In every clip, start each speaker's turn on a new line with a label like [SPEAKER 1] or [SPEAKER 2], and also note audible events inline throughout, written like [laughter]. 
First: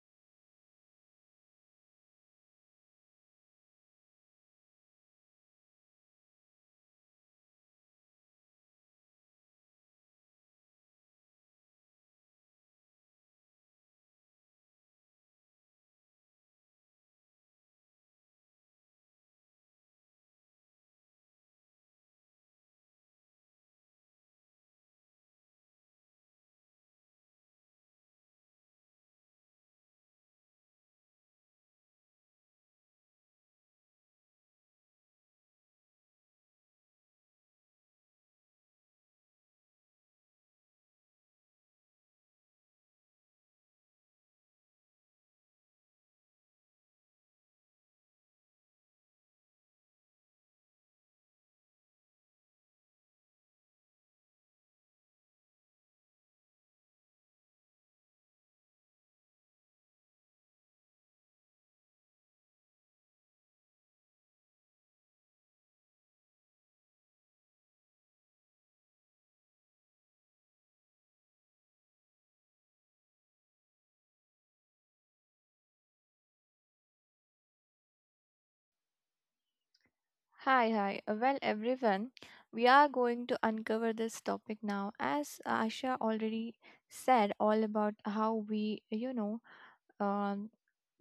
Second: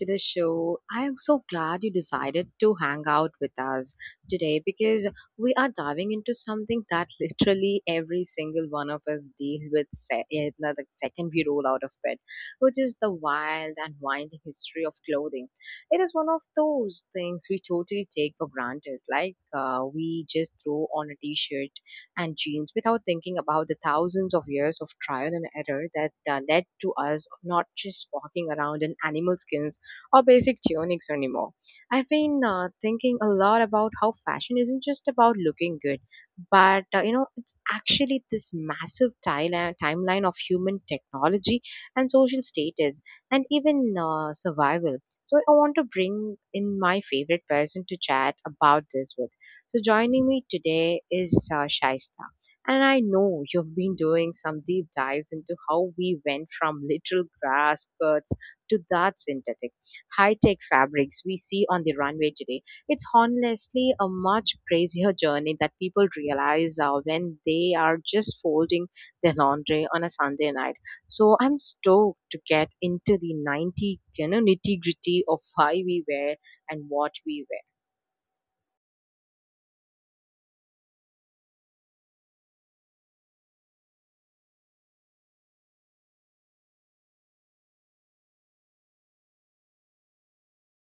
[SPEAKER 1] to the show. I am so glad you decided to hang out with us today, because we are diving into something that [laughs] literally every single one of us deal with the second we roll out of bed, which is the wild and winding history of clothing. It is one of those things we totally take for granted. Like, we just throw on a t-shirt and genes without thinking about the thousands of years of trial and error that led to us not just walking around in animal skins or basic tunics anymore. I've been thinking a lot about how fashion isn't just about looking good, but it's actually this massive timeline of human technology and social status and even survival. So I want to bring in my favorite person to chat about this with. So, joining me today is Shaista. And I know you've been doing some deep dives into how we went from literal grass skirts to that synthetic, high tech fabrics we see on the runway today. It's honestly a much crazier [laughs] journey that people realize, when they are just folding their laundry on a Sunday night. So I'm stoked to get into the nitty gritty of why we wear and what we wear.
[SPEAKER 2] Hi, hi. Well, everyone, we are going to uncover this topic now. As Asha already said, all about how we, um,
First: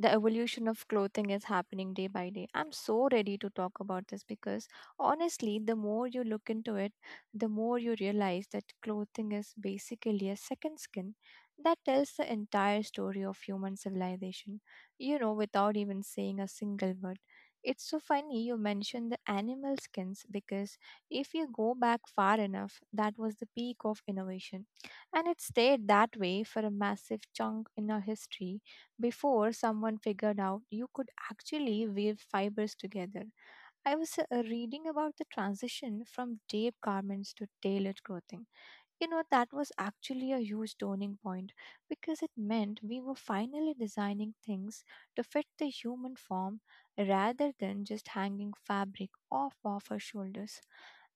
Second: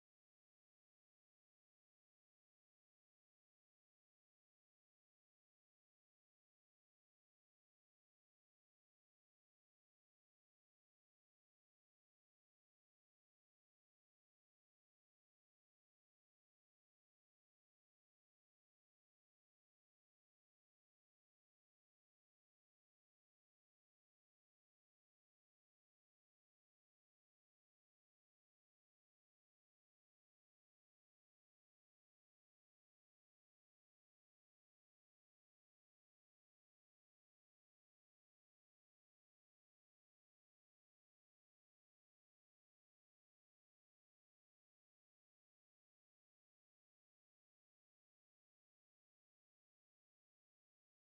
[SPEAKER 2] the evolution of clothing is happening day by day. I'm so ready to talk about this because honestly, the more you look into it, the more you realize that clothing is basically a second skin that tells the entire story of human civilization, without even saying a single word. It's so funny you mentioned the animal skins because if you go back far enough, that was the peak of innovation. And it stayed that way for a massive chunk in our history before someone figured out you could actually weave fibers together. I was reading about the transition from deep garments to tailored clothing. You know, that was actually a huge turning point because it meant we were finally designing things to fit the human form rather than just hanging fabric off of our shoulders.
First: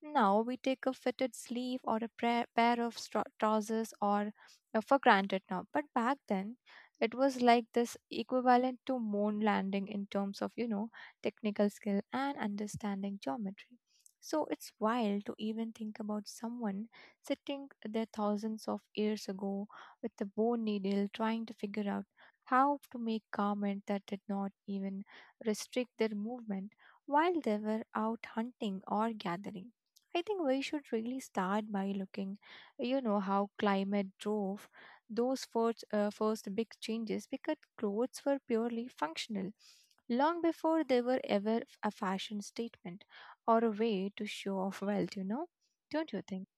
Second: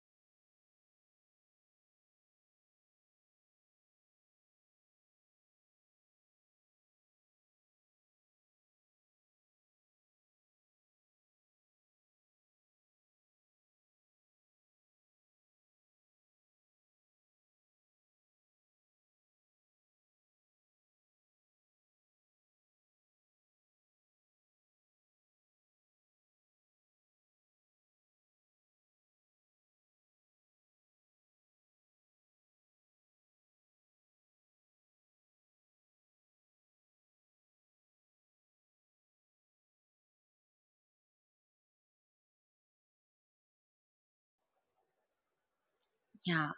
[SPEAKER 2] Now we take a fitted sleeve or a pair of trousers or for granted now. But back then, it was like this equivalent to moon landing in terms of, you know, technical skill and understanding geometry. So it's wild to even think about someone sitting there thousands of years ago with a bone needle trying to figure out how to make garment that did not even restrict their movement while they were out hunting or gathering. I think we should really start by looking, you know, how climate drove those first big changes because clothes were purely functional long before they were ever a fashion statement or a way to show off wealth, you know? Don't you think?
[SPEAKER 1] Yeah,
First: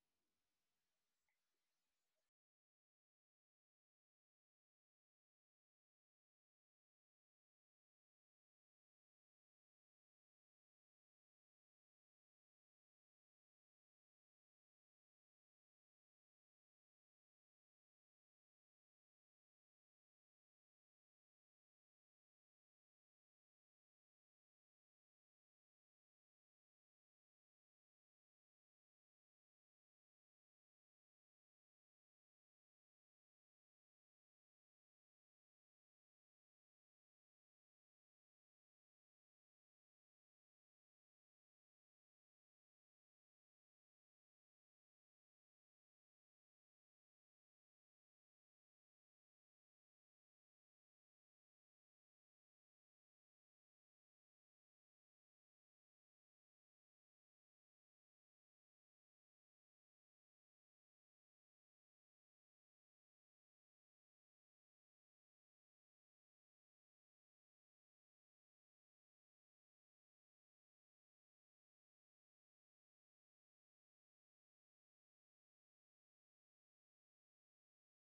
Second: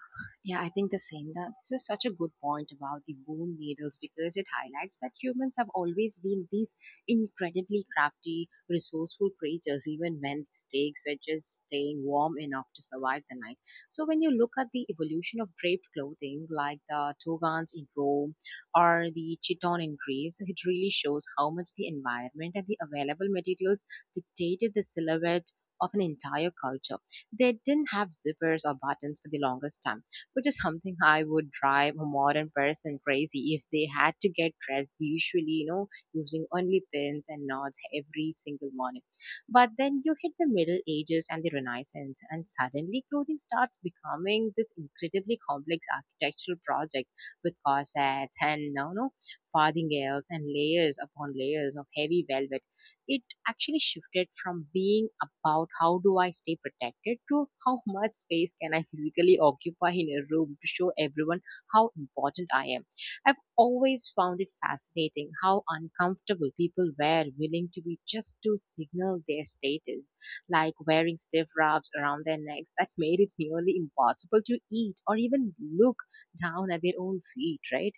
[SPEAKER 1] yeah, I think the same. That this is such a good point about the bone needles, because it highlights that humans have always been these incredibly crafty, resourceful creatures, even when the stakes were just staying warm enough to survive the night. So when you look at the evolution of draped clothing, like the togas in Rome or the chiton in Greece, it really shows how much the environment and the available materials dictated the silhouette of an entire culture. They didn't have zippers or buttons for the longest time, which is something I would drive a modern person crazy if they had to get dressed, usually, you know, using only pins and knots every single morning. But then you hit the Middle Ages and the Renaissance, and suddenly clothing starts becoming this incredibly complex architectural project with corsets and, no, no, farthingales and layers upon layers of heavy velvet. It actually shifted from being about how do I stay protected to how [laughs] much space can I physically occupy in a room to show everyone how important I am. I've always found it fascinating how uncomfortable people were willing to be just to signal their status, like wearing stiff wraps around their necks that [laughs] made it nearly impossible to eat or even look down at their own feet, right?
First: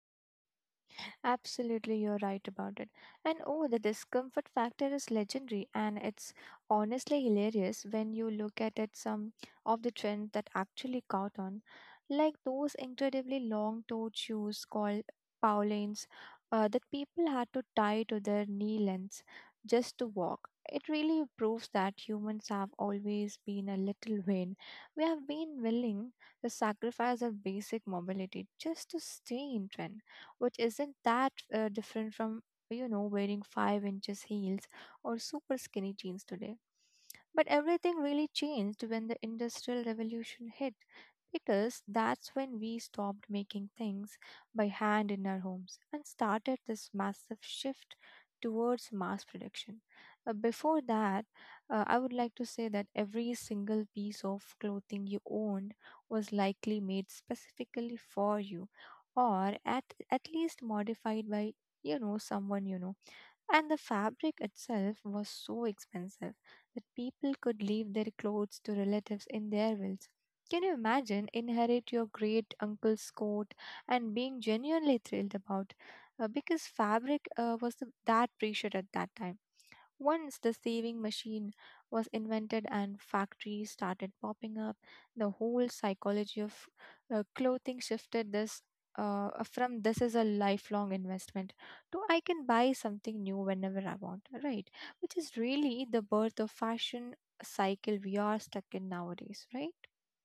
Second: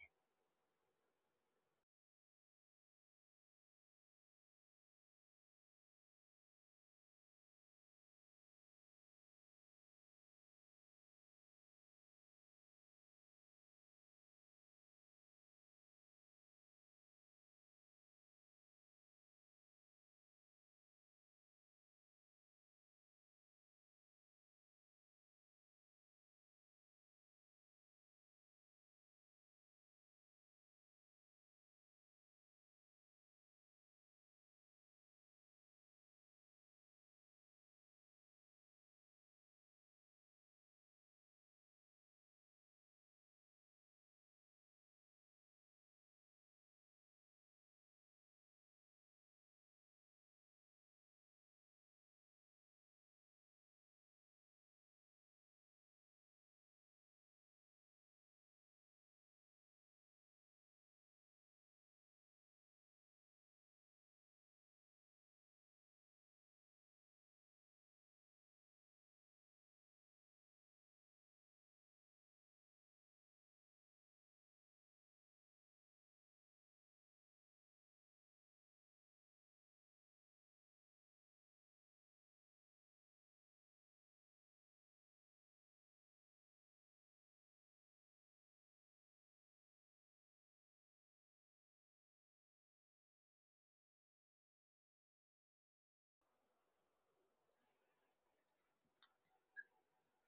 [SPEAKER 2] Absolutely, you're right about it. And oh, the discomfort factor is legendary, and it's honestly hilarious when you look at it some of the trends that actually caught on, like those incredibly long toed shoes called Paulins that people had to tie to their knee lengths just to walk. It really proves that humans have always been a little vain. We have been willing to sacrifice our basic mobility just to stay in trend which isn't that different from, you know, wearing 5 inches heels or super skinny jeans today. But everything really changed when the Industrial Revolution hit, because that's when we stopped making things by hand in our homes and started this massive shift towards mass production. Before that, I would like to say that every single piece of clothing you owned was likely made specifically for you or at least modified by you know someone you know, and the fabric itself was so expensive that people could leave their clothes to relatives in their wills. Can you imagine inherit your great uncle's coat and being genuinely thrilled about because fabric was that precious at that time. Once the saving machine was invented and factories started popping up, the whole psychology of clothing shifted this from this is a lifelong investment to I can buy something new whenever I want, right? Which is really the birth of fashion cycle we are stuck in nowadays, right?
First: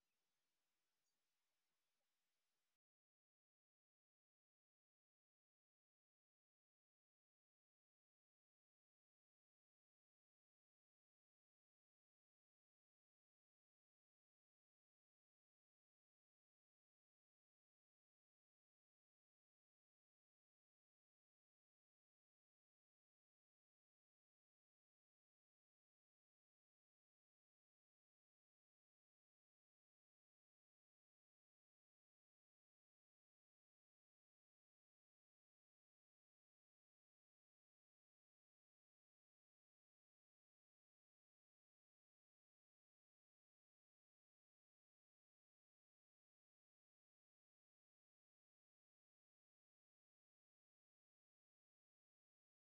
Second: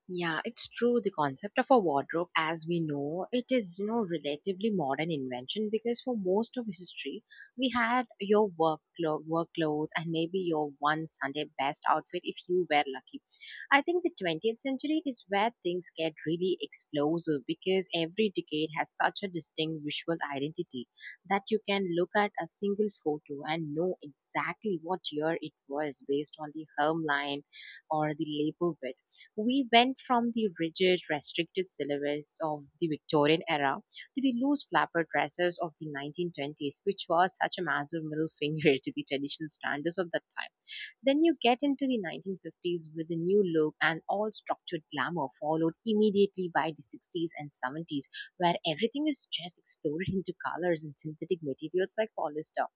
[SPEAKER 1] Yeah, it's true. The concept of a wardrobe, as we know it, is relatively modern invention, because for most of history, we had your work work clothes and maybe your one Sunday best outfit if you were lucky. I think the 20th century is where things get really explosive, because every decade has such a distinct visual identity that you can look at a single photo and know exactly what year it was based on the hemline or the label. We went from the rigid, restricted syllabus of the Victorian era to the loose flapper dresses of the 1920s, which was such a massive middle finger [laughs] to the traditional standards of that time. Then you get into the 1950s with a new look and all structured glamour, followed immediately by the 60s and 70s, where everything is just exploded into colors and synthetic materials like polyester.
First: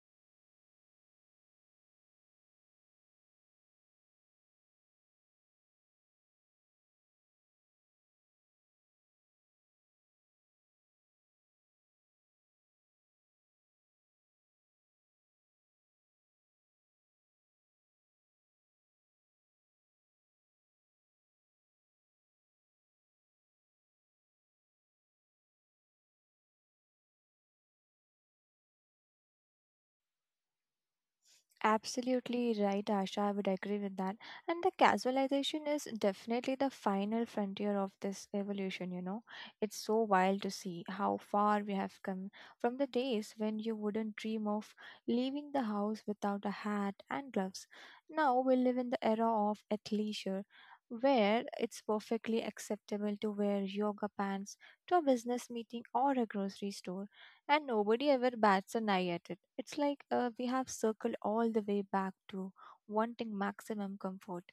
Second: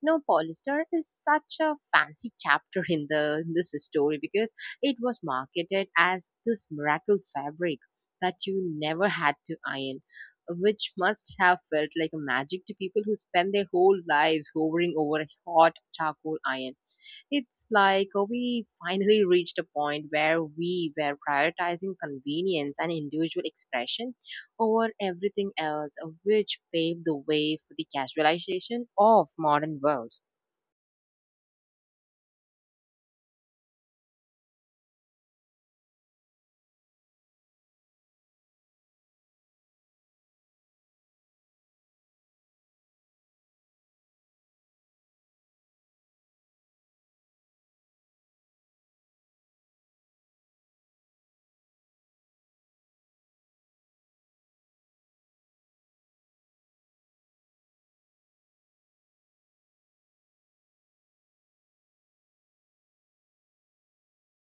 [SPEAKER 1] Now, polyester is such a fancy chapter in this story, because it was marketed as this miracle fabric that you never had to iron, which must have felt like a magic to people who spend their whole lives hovering over a hot charcoal iron. It's like, we finally reached a point where we were prioritizing convenience and individual expression over everything else, which paved the way for the casualization of modern world.
[SPEAKER 2] Absolutely right, Asha. I would agree with that. And the casualization is definitely the final frontier of this evolution, you know. It's so wild to see how far we have come from the days when you wouldn't dream of leaving the house without a hat and gloves. Now we live in the era of athleisure, where it's perfectly acceptable to wear yoga pants to a business meeting or a grocery store and nobody ever bats an eye at it. It's like we have circled all the way back to wanting maximum comfort.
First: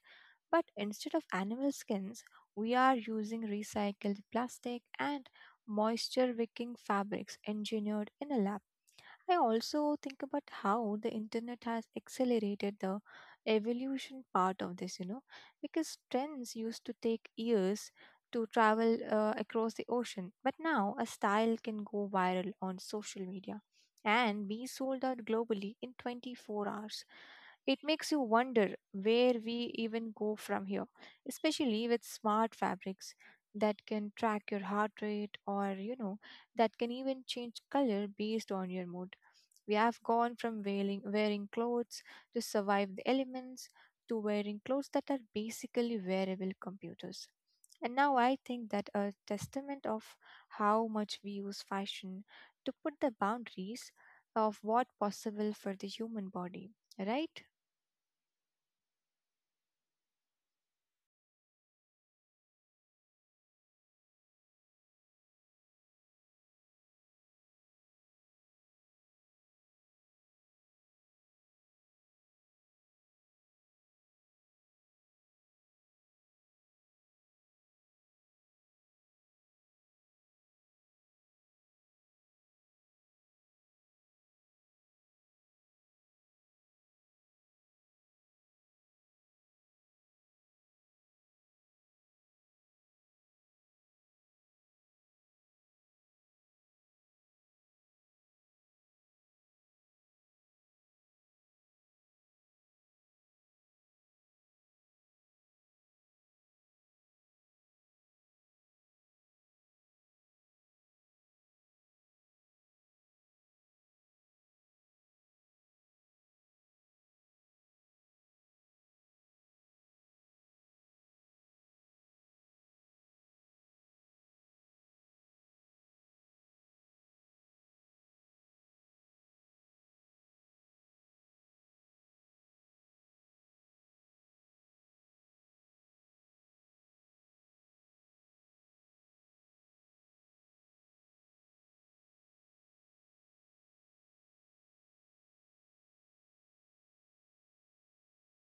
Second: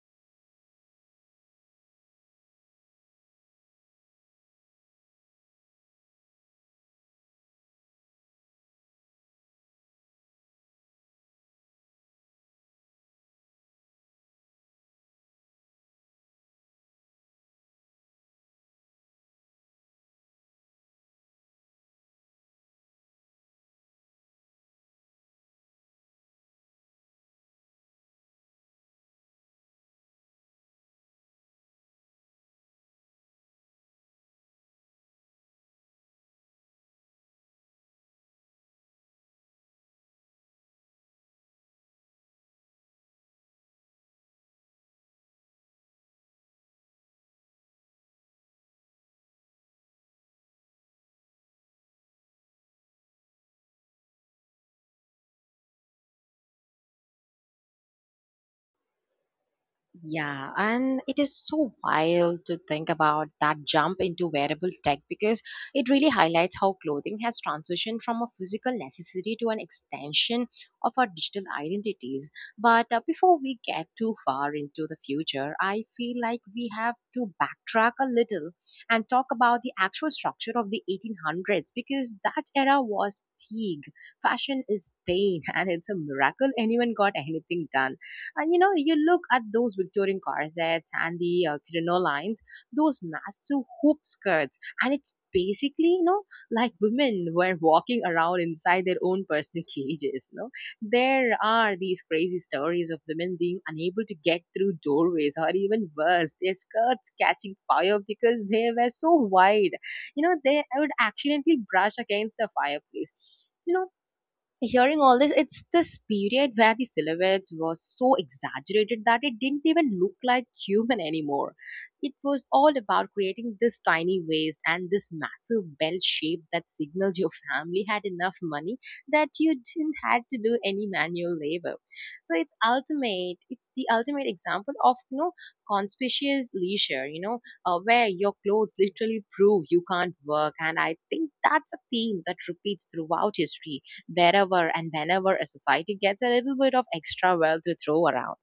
[SPEAKER 2] But instead of animal skins, we are using recycled plastic and moisture wicking fabrics engineered in a lab. I also think about how the internet has accelerated the evolution part of this, you know, because trends used to take years to travel across the ocean, but now a style can go viral on social media and be sold out globally in 24 hours. It makes you wonder where we even go from here, especially with smart fabrics that can track your heart rate or, you know, that can even change color based on your mood. We have gone from wearing clothes to survive the elements to wearing clothes that are basically wearable computers. And now I think that a testament of how much we use fashion to put the boundaries of what possible for the human body, right?
[SPEAKER 1] Yeah, and it is so wild to think about that jump into wearable tech, because it really highlights how clothing has transitioned from a physical necessity to an extension of our digital identities. But before we get too far into the future, I feel like we have to backtrack a little and talk about the actual structure of the 1800s, because that era was peak. Fashion is pain, [laughs] and it's a miracle anyone got anything done. And, you know, you look at those Victorian corsets and the crinolines, those massive hoop skirts, and it's basically, like, women [laughs] were walking around inside their own personal [laughs] cages. No, there are these crazy stories of women being unable to get through doorways, or even worse, their skirts catching fire because they were so wide. You know, they would accidentally brush against a fireplace. Hearing all this, it's this period where the silhouettes were so exaggerated that it didn't even look like human anymore. It was all about creating this tiny waist and this massive bell shape that signaled your family had enough money that you didn't had to do any manual labor. So it's ultimate. It's the ultimate example of, conspicuous leisure, where your clothes literally prove you can't work. And I think that's a theme that repeats throughout history, wherever and whenever a society gets a little bit of extra wealth to throw around.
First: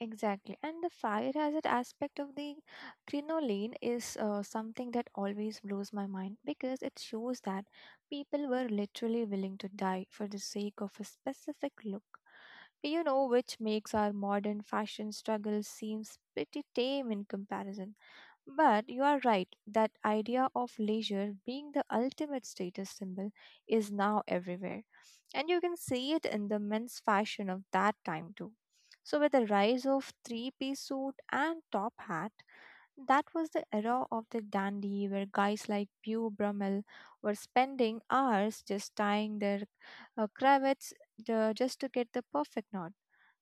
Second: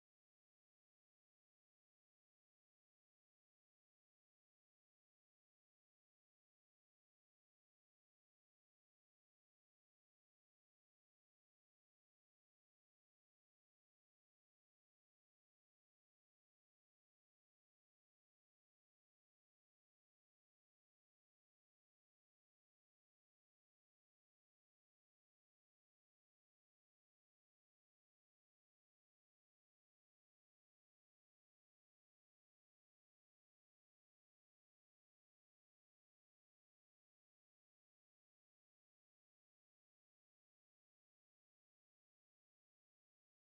[SPEAKER 2] Exactly. And the fire hazard aspect of the crinoline is something that always blows my mind because it shows that people were literally willing to die for the sake of a specific look, you know, which makes our modern fashion struggle seems pretty tame in comparison. But you are right, that idea of leisure being the ultimate status symbol is now everywhere. And you can see it in the men's fashion of that time too. So, with the rise of three-piece suit and top hat, that was the era of the dandy where guys like Beau Brummel were spending hours just tying their cravats just to get the perfect knot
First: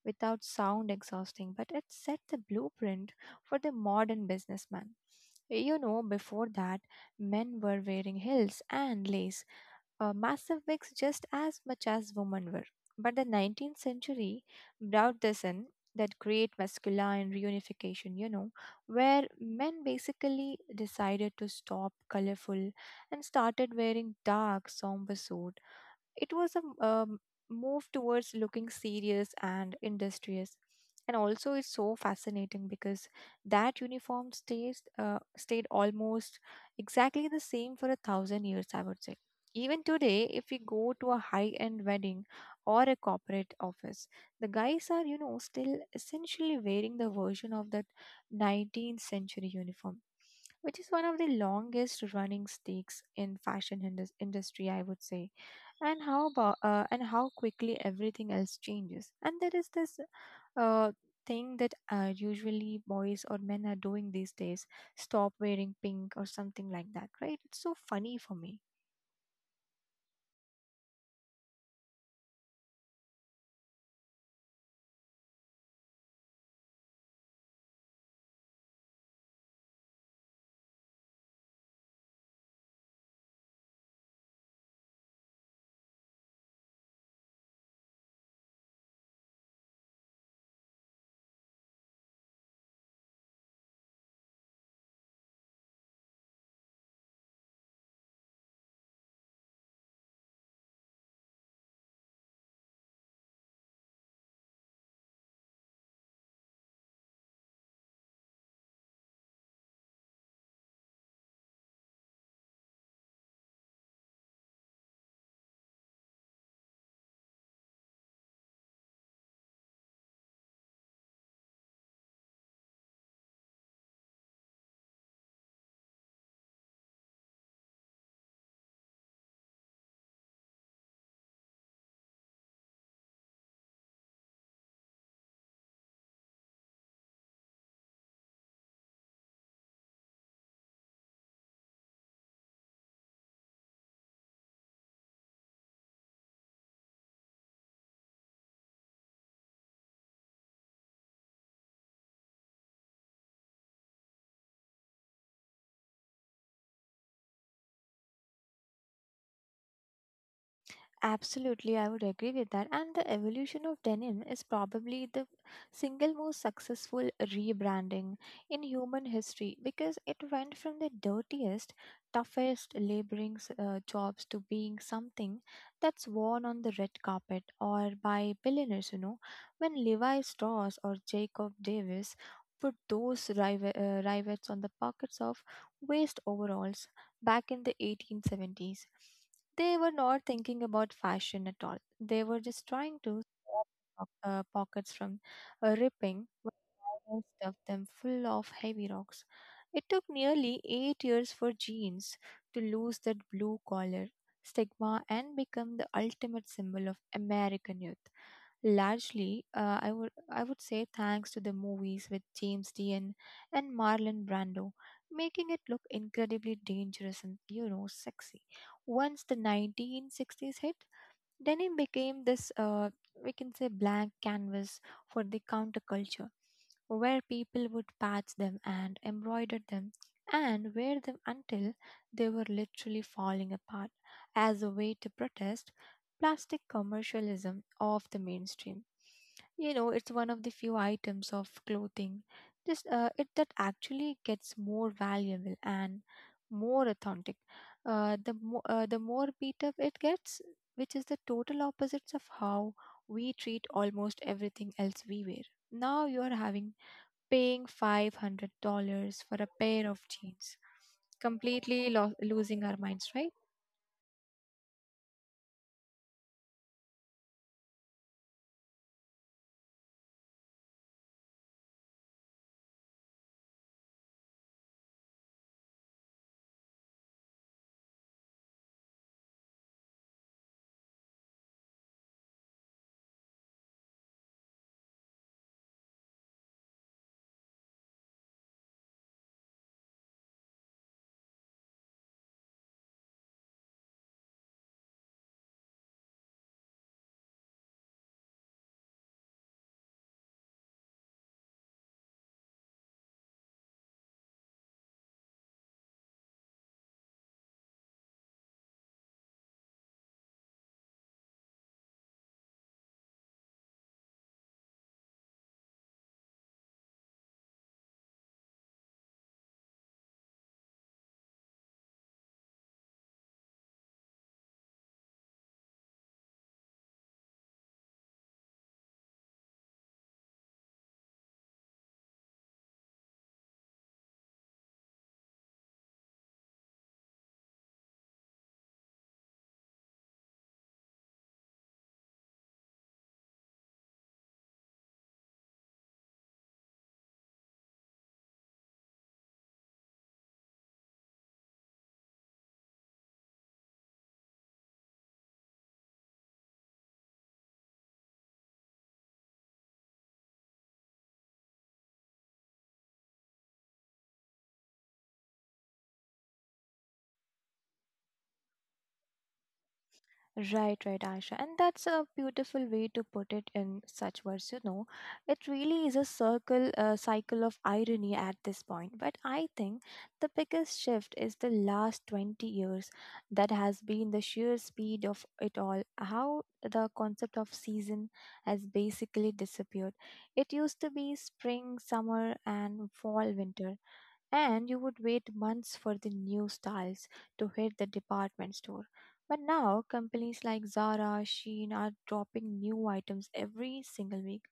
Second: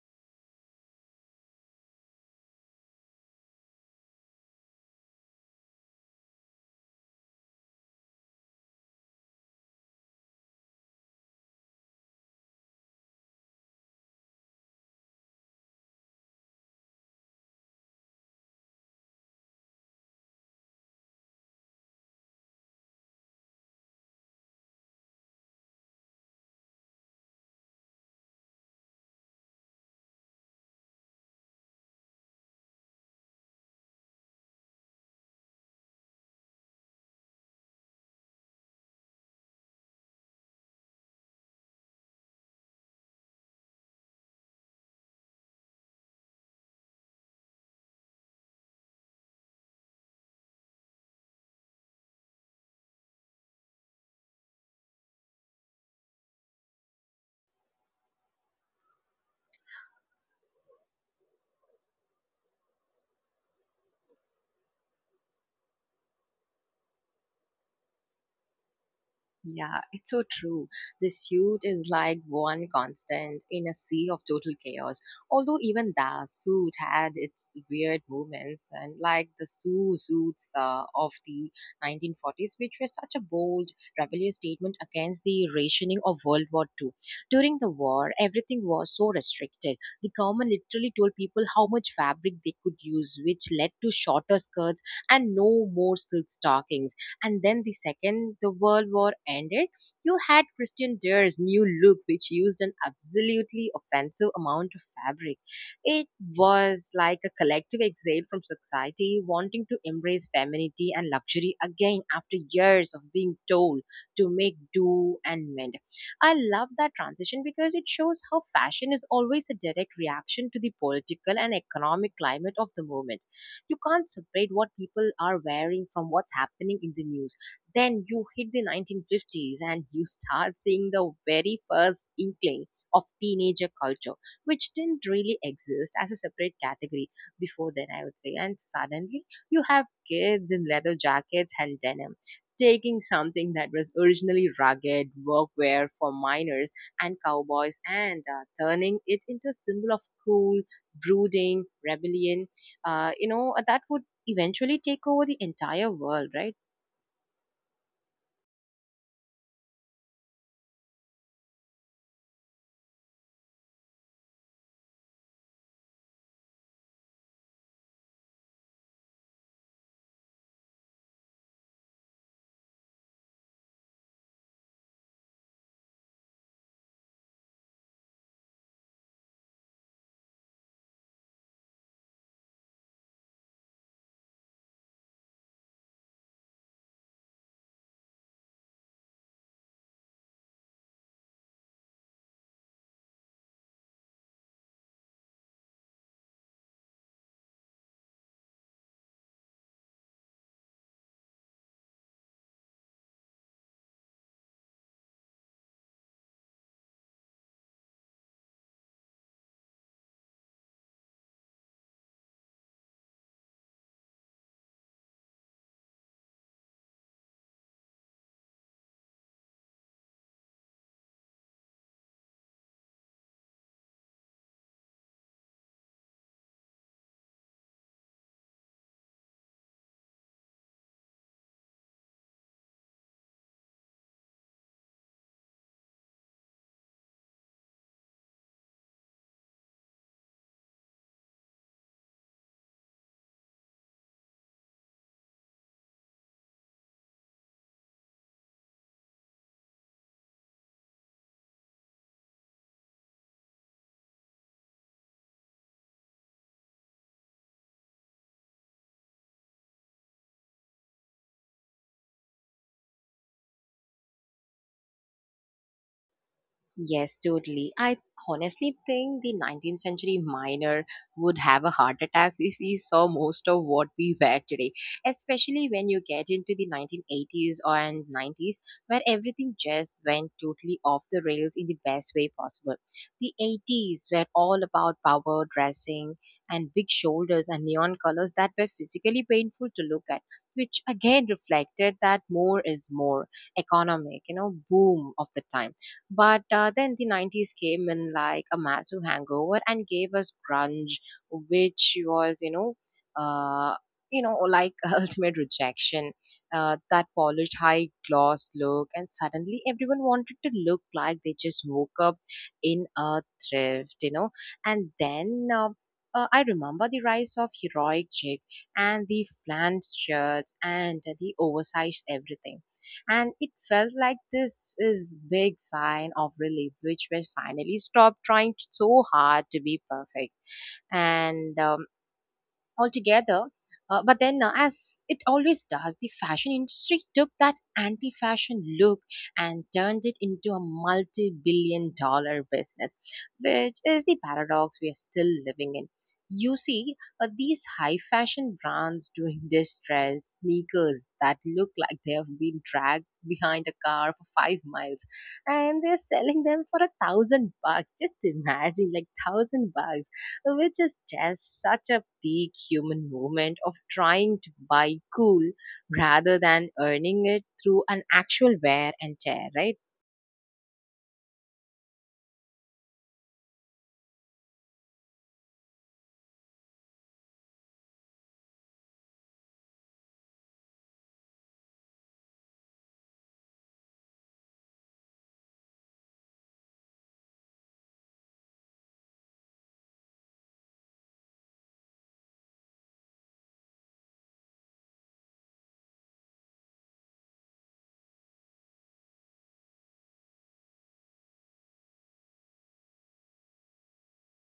[SPEAKER 2] without sound exhausting, but it set the blueprint for the modern businessman. You know, before that, men were wearing heels and lace, massive wigs just as much as women were. But the 19th century brought this in that great masculine reunification, you know, where men basically decided to stop colorful and started wearing dark, somber suit. It was a um, Move towards looking serious and industrious. And also, it's so fascinating because that uniform stayed almost exactly the same for a thousand years, I would say. Even today, if we go to a high end wedding or a corporate office, the guys are, you know, still essentially wearing the version of that 19th century uniform, which is one of the longest running stakes in fashion industry, I would say. And how about and how quickly everything else changes, and there is this uh, thing that usually boys or men are doing these days, stop wearing pink or something like that, right? It's so funny for me.
[SPEAKER 1] Yeah, it's so true. The suit is like one constant in a sea of total chaos. Although even the suit had its weird movements, and like the Sioux suits of the 1940s, which was such a bold, rebellious statement against the rationing of World War II. During the war, everything was so restricted. The government literally told people how much fabric they could use, which led to shorter skirts and no more silk stockings. And then the second the world war ended, you had Christian Dior's new look, which used an absolutely offensive amount of fabric. It was like a collective exhale from society wanting to embrace femininity and luxury again after years of being told to make do and mend. I love that transition, because it shows how fashion is always a direct reaction to the political and economic climate of the moment. You can't separate what people are wearing from what's happening in the news. Then you hit the 1950s and you start seeing the very first inkling of teenager culture, which didn't really exist as a separate category before then, I would say. And suddenly you have kids in leather jackets and denim, taking something that was originally rugged workwear for miners and cowboys and turning it into a symbol of cool, brooding rebellion that would eventually take over the entire world, right?
[SPEAKER 2] Absolutely, I would agree with that. And the evolution of denim is probably the single most successful rebranding in human history because it went from the dirtiest, toughest laboring jobs to being something that's worn on the red carpet or by billionaires, you know. When Levi Strauss or Jacob Davis put those rivets on the pockets of waist overalls back in the 1870s. They were not thinking about fashion at all. They were just trying to stop pockets from ripping and stuffed them full of heavy rocks. It took nearly 8 years for jeans to lose that blue collar stigma and become the ultimate symbol of American youth. Largely, I would say thanks to the movies with James Dean and Marlon Brando, making it look incredibly dangerous and you know sexy. Once the 1960s hit, Denim became we can say, blank canvas for the counterculture, where people would patch them and embroider them and wear them until they were literally falling apart as a way to protest plastic commercialism of the mainstream. You know, it's one of the few items of clothing just it that actually gets more valuable and more authentic, the more beat up it gets, which is the total opposites of how we treat almost everything else we wear. Now you are having paying $500 for a pair of jeans, completely losing our minds, right?
[SPEAKER 1] Yes, totally. I honestly think the 19th century miner would have a heart attack if he saw most of what we wear today, especially when you get into the 1980s and 90s, where everything just went totally off the rails in the best way possible. The 80s were all about power dressing and big shoulders and neon colors that were physically painful to look at, which again reflected that more is more economic, boom of the time. But then the 90s came in like a massive hangover and gave us grunge, which was, uh, like, [laughs] ultimate rejection, that polished high gloss look, and suddenly everyone wanted to look like they just woke up in a thrift. And then I remember the rise of heroic chic and the flanned shirts and the oversized everything, and it felt like this is big sign of relief, which we finally stopped trying so hard to be perfect. And altogether. But then, as it always does, the fashion industry took that anti fashion look and turned it into a multi billion dollar business, which is the paradox we are still living in. You see, these high fashion brands doing distress sneakers that look like they have been dragged behind a car for 5 miles, and they're selling them for $1,000. Just imagine, like $1,000, which is just such a peak human moment of trying to buy cool rather than earning it through an actual wear and tear, right?
[SPEAKER 2] Right, right, Asha. And that's a beautiful way to put it in such words, you know. It really is a circle, a cycle of irony at this point. But I think the biggest shift is the last 20 years that has been the sheer speed of it all. How the concept of season has basically disappeared. It used to be spring, summer, and fall, winter, and you would wait months for the new styles to hit the department store. But now, companies like Zara, Shein are dropping new items every single week.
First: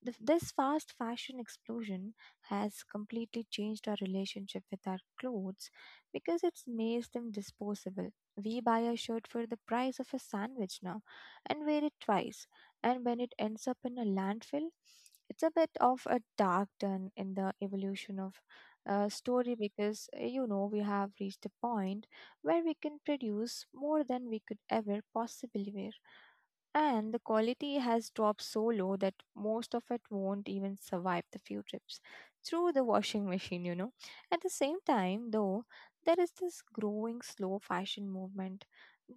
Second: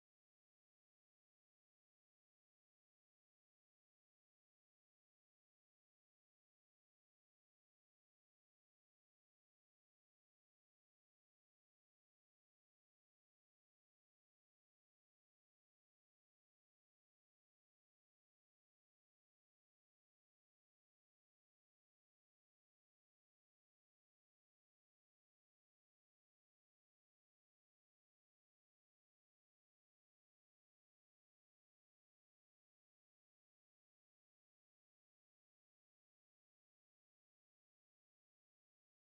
[SPEAKER 2] This fast fashion explosion has completely changed our relationship with our clothes because it's made them disposable. We buy a shirt for the price of a sandwich now and wear it twice, and when it ends up in a landfill, it's a bit of a dark turn in the evolution of story because you know we have reached a point where we can produce more than we could ever possibly wear. And the quality has dropped so low that most of it won't even survive the few trips through the washing [laughs] machine, you know. At the same time, though, there is this growing slow fashion movement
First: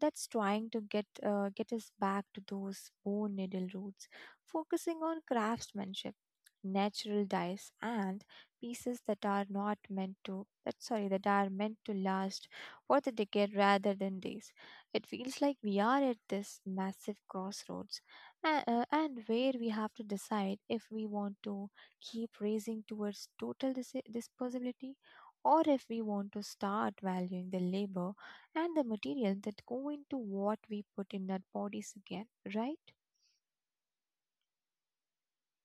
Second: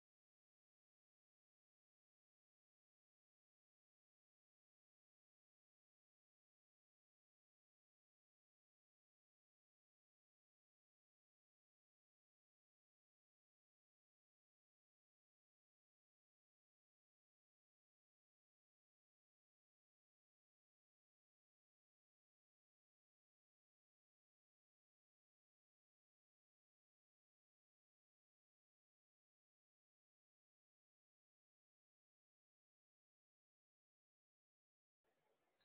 [SPEAKER 2] that's trying to get us back to those bone needle roots, focusing on craftsmanship, natural dyes, and pieces that are not meant to that sorry that are meant to last for the decade rather than days. It feels like we are at this massive crossroads a- and where we have to decide if we want to keep racing towards total disposability, or if we want to start valuing the labor and the material that go into what we put in our bodies again, right?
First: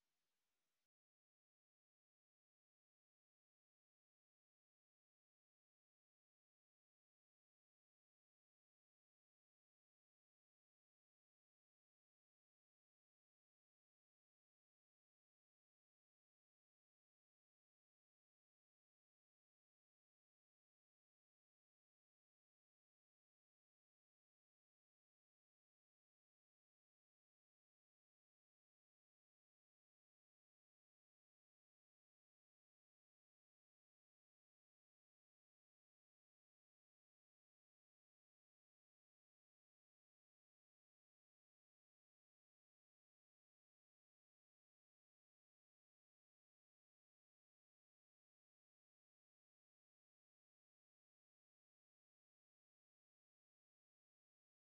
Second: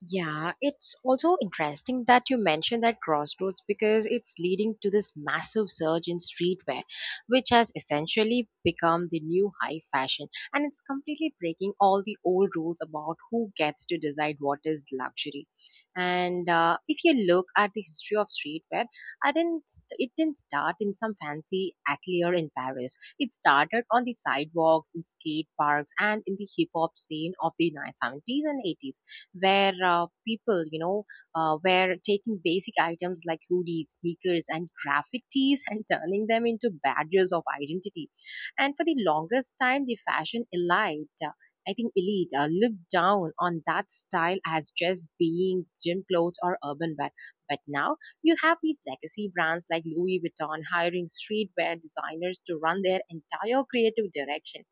[SPEAKER 1] Yeah, it's also interesting that you mentioned that Crossroads, because it's leading to this massive surge in streetwear, which has essentially become the new high fashion. And it's completely breaking all the old rules about who gets to decide what is luxury. And if you look at the history of streetwear, I didn't, it didn't start in some fancy atelier in Paris. It started on the sidewalks, in skate parks, and in the hip hop scene of the 70s and 80s where people, were taking basic items like hoodies, sneakers, and graphic tees, [laughs] and turning them into badges of identity. And for the longest time, the fashion elite, I think elite, looked down on that style as just being gym clothes or urban wear. But now you have these legacy brands like Louis Vuitton hiring streetwear designers to run their entire creative direction.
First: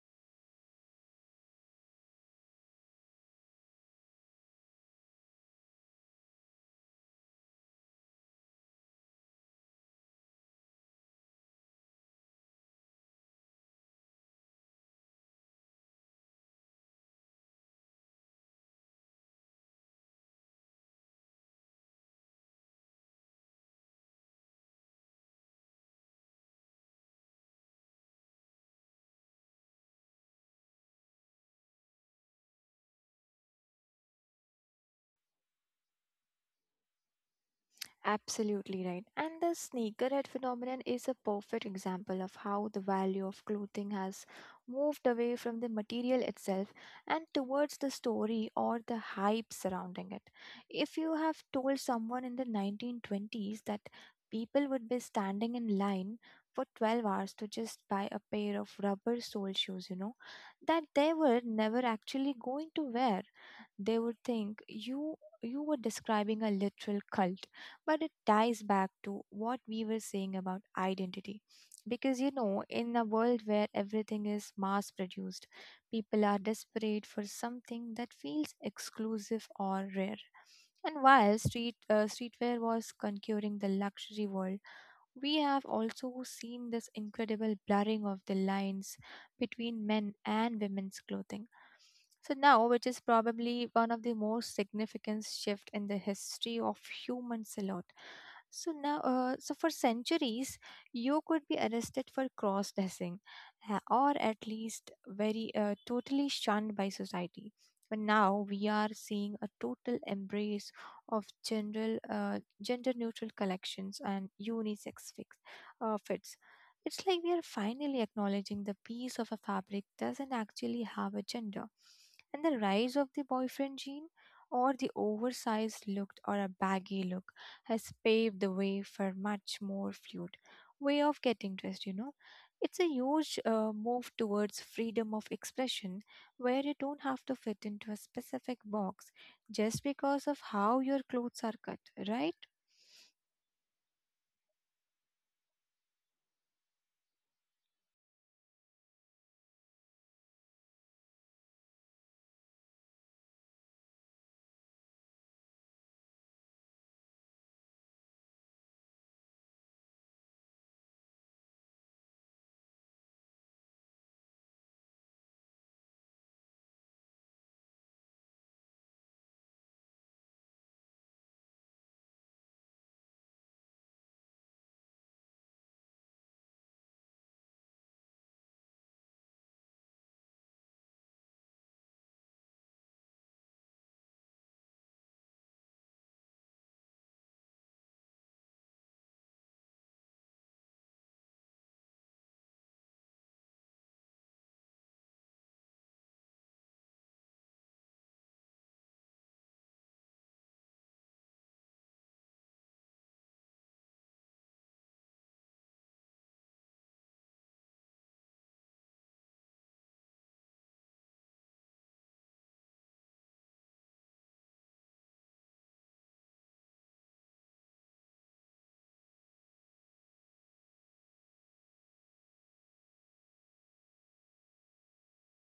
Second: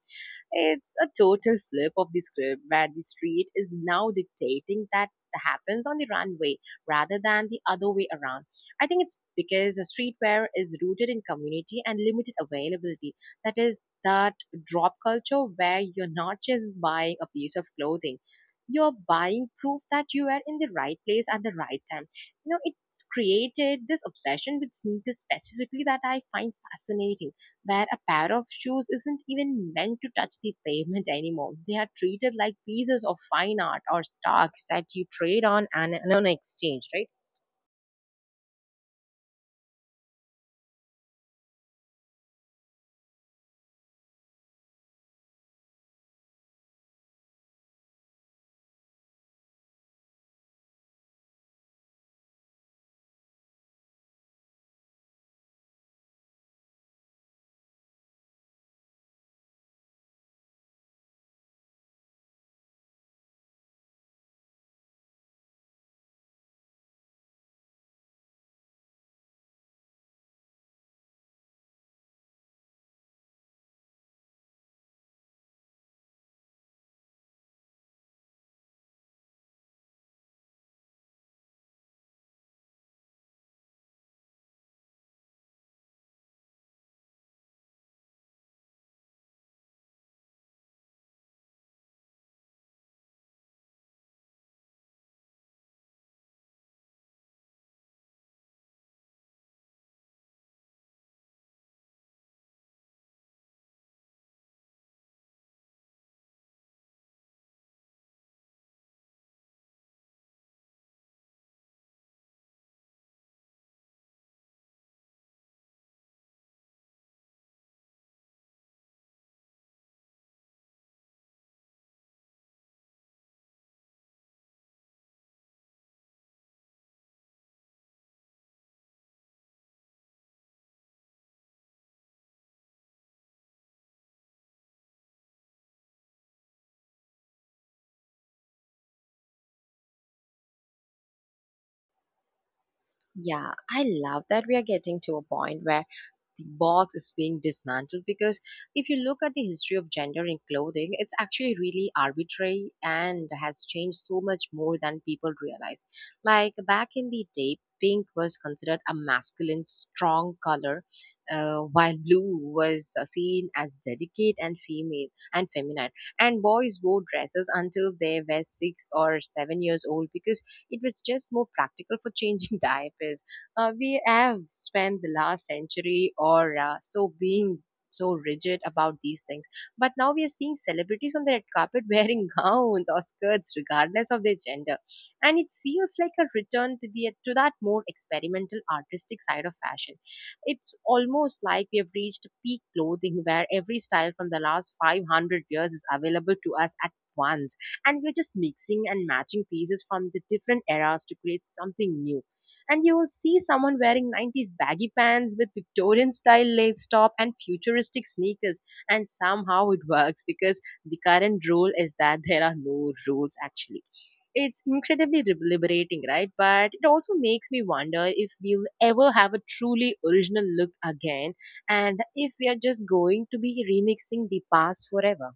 [SPEAKER 1] It's a total flip of the script where the street is now dictating that happens on the runway rather than the other way around. I think it's because streetwear is rooted in community and limited availability. That is that drop culture where you're not just buying a piece of clothing, you're buying proof that you were in the right place at the right time. You know it's created this obsession with sneakers specifically that I find fascinating, where a pair of shoes isn't even meant to touch the pavement anymore. They are treated like pieces of fine art or stocks that you trade on an exchange, right?
[SPEAKER 2] Absolutely right. And the sneakerhead phenomenon is a perfect example of how the value of clothing has moved away from the material itself and towards the story or the hype surrounding it. If you have told someone in the 1920s that people would be standing in line for 12 hours to just buy a pair of rubber sole shoes, you know, that they were never actually going to wear, they would think you were describing a literal cult, but it ties back to what we were saying about identity. Because you know, in a world where everything is mass produced, people are desperate for something that feels exclusive or rare. And while streetwear was conquering the luxury world, we have also seen this incredible blurring of the lines between men and women's clothing. So now, which is probably one of the most significant shift in the history of human silhouette. So for centuries, you could be arrested for cross-dressing, or at least very totally shunned by society. But now we are seeing a total embrace of general gender neutral collections, and unisex fits. It's like we are finally acknowledging the piece of a fabric doesn't actually have a gender. And the rise of the boyfriend gene or the oversized look or a baggy look has paved the way for much more fluid way of getting dressed, you know. It's a huge move towards freedom of expression where you don't have to fit into a specific box just because of how your clothes are cut, right?
[SPEAKER 1] Yeah, I love that we are getting to a point where the box is being dismantled, because if you look at the history of gender in clothing, it's actually really arbitrary and has changed so much more than people realize. Like back in the day, pink was considered a masculine, strong color, while blue was seen as delicate and female and feminine. And boys wore dresses until they were 6 or 7 years old because it was just more practical for changing [laughs] diapers. We have spent the last century or so being so rigid about these things, but now we are seeing celebrities on the red carpet wearing [laughs] gowns or skirts regardless of their gender, and it feels like a return to that more experimental, artistic side of fashion. It's almost like we have reached peak clothing where every style from the last 500 years is available to us at once, and we're just mixing and matching pieces from the different eras to create something new. And you will see someone wearing 90s baggy pants with Victorian style lace top and futuristic sneakers. And somehow it works because the current rule is that there are no rules actually. It's incredibly liberating, right? But it also makes me wonder if we'll ever have a truly original look again, and if we are just going to be remixing the past forever.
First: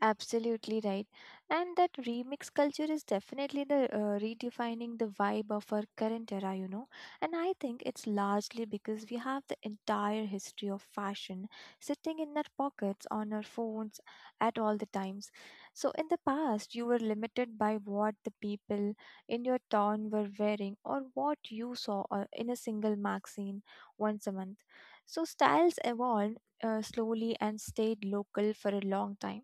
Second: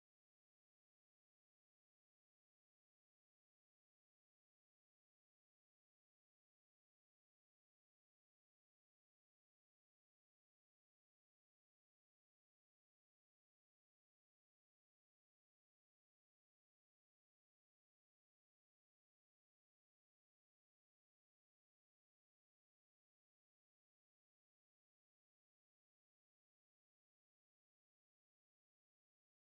[SPEAKER 2] Absolutely right. And that remix culture is definitely the redefining the vibe of our current era, you know. And I think it's largely because we have the entire history of fashion sitting in our pockets on our phones at all the times. So in the past, you were limited by what the people in your town were wearing or what you saw in a single magazine once a month. So styles evolved slowly and stayed local for a long time.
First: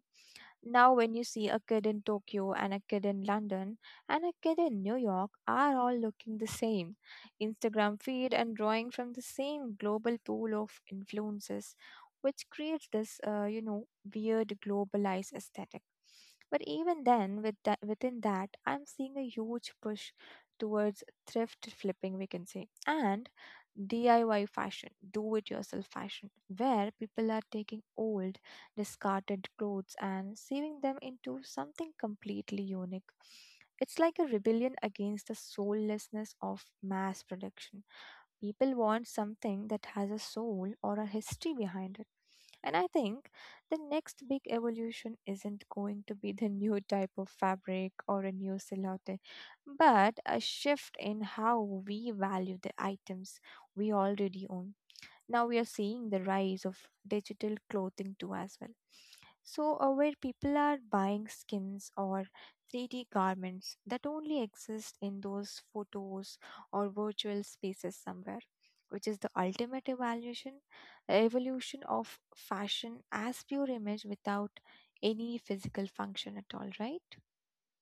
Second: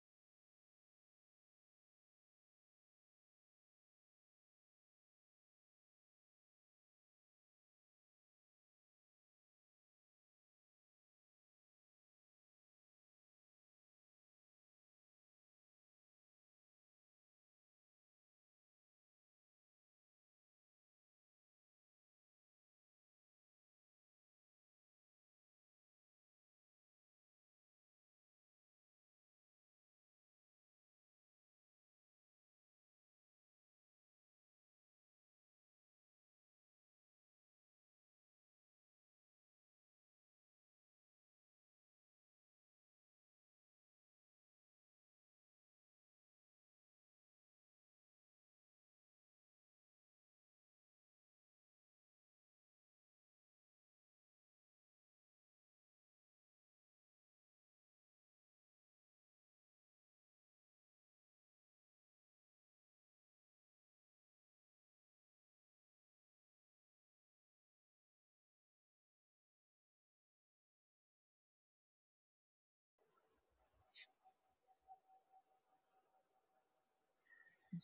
[SPEAKER 2] Now, when you see a kid in Tokyo and a kid in London and a kid in New York are all looking the same Instagram feed and drawing from the same global pool of influences, which creates this weird globalized aesthetic. But even then, with that, within that, I'm seeing a huge push towards thrift flipping, we can say, and DIY fashion, do it yourself fashion, where people are taking old discarded clothes and saving them into something completely unique. It's like a rebellion against the soullessness of mass production. People want something that has a soul or a history behind it. And I think the next big evolution isn't going to be the [laughs] new type of fabric or a new silhouette, but a shift in how we value the items we already own. Now we are seeing the rise of digital clothing too as well, so where people are buying skins or 3D garments that only exist in those photos or virtual spaces somewhere, which is the ultimate evaluation evolution of fashion as pure image without any physical function at all, right?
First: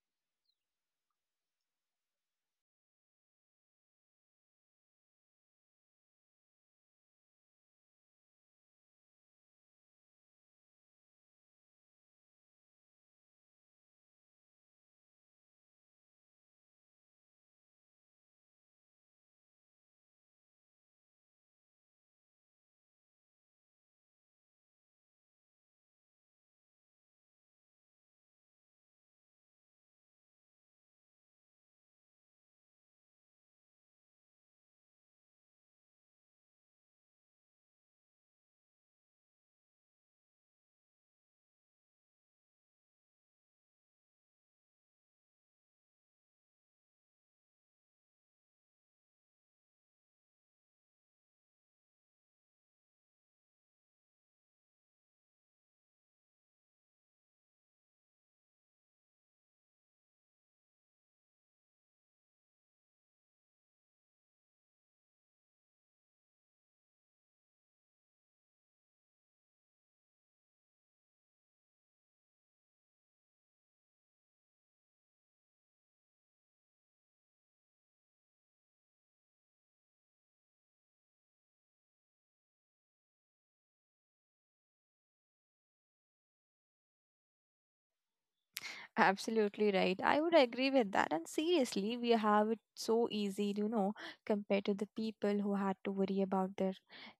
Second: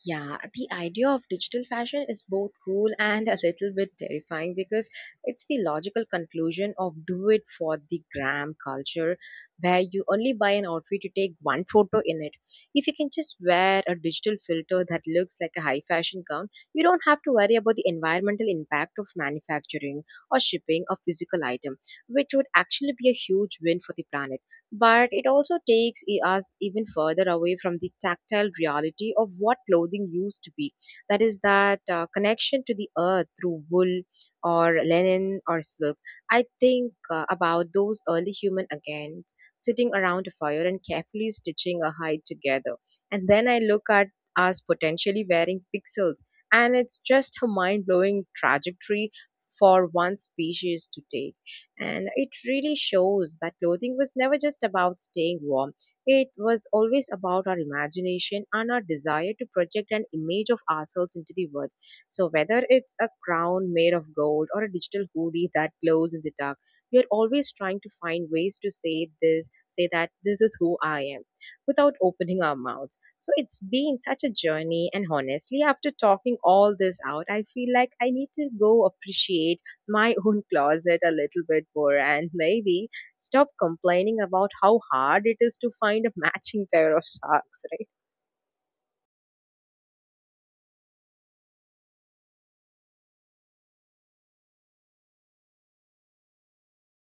[SPEAKER 1] Yeah, the idea of digital fashion is both cool and [laughs] a little bit terrifying because it's the logical conclusion of do it for the gram culture, where you only buy an outfit to take one photo in it. If you can just wear a digital filter that looks like a high fashion gown, you don't have to worry about the environmental impact of manufacturing or shipping a physical item, which would actually be a huge win for the planet. But it also takes us even further away from the tactile reality of what clothing used to be. That connection to the earth through wool or linen or silk. I think about those early human again sitting around a fire and carefully stitching a hide together, and then I look at us potentially wearing pixels, and it's just a mind-blowing trajectory for one species to take. And it really shows that clothing was never just about staying warm. It was always about our imagination and our desire to project an image of ourselves into the world. So, whether it's a crown made of gold or a digital hoodie that glows in the dark, we are always trying to find ways to say that this is who I am without opening our mouths. So, it's been such a journey. And honestly, after talking all this out, I feel like I need to go appreciate my [laughs] own closet a little bit more, and maybe stop complaining about how hard it is to find a matching pair of socks, right?
[SPEAKER 2] Absolutely right. I would agree with that. And seriously, we have it so easy, you know, compared to the people who had to worry about their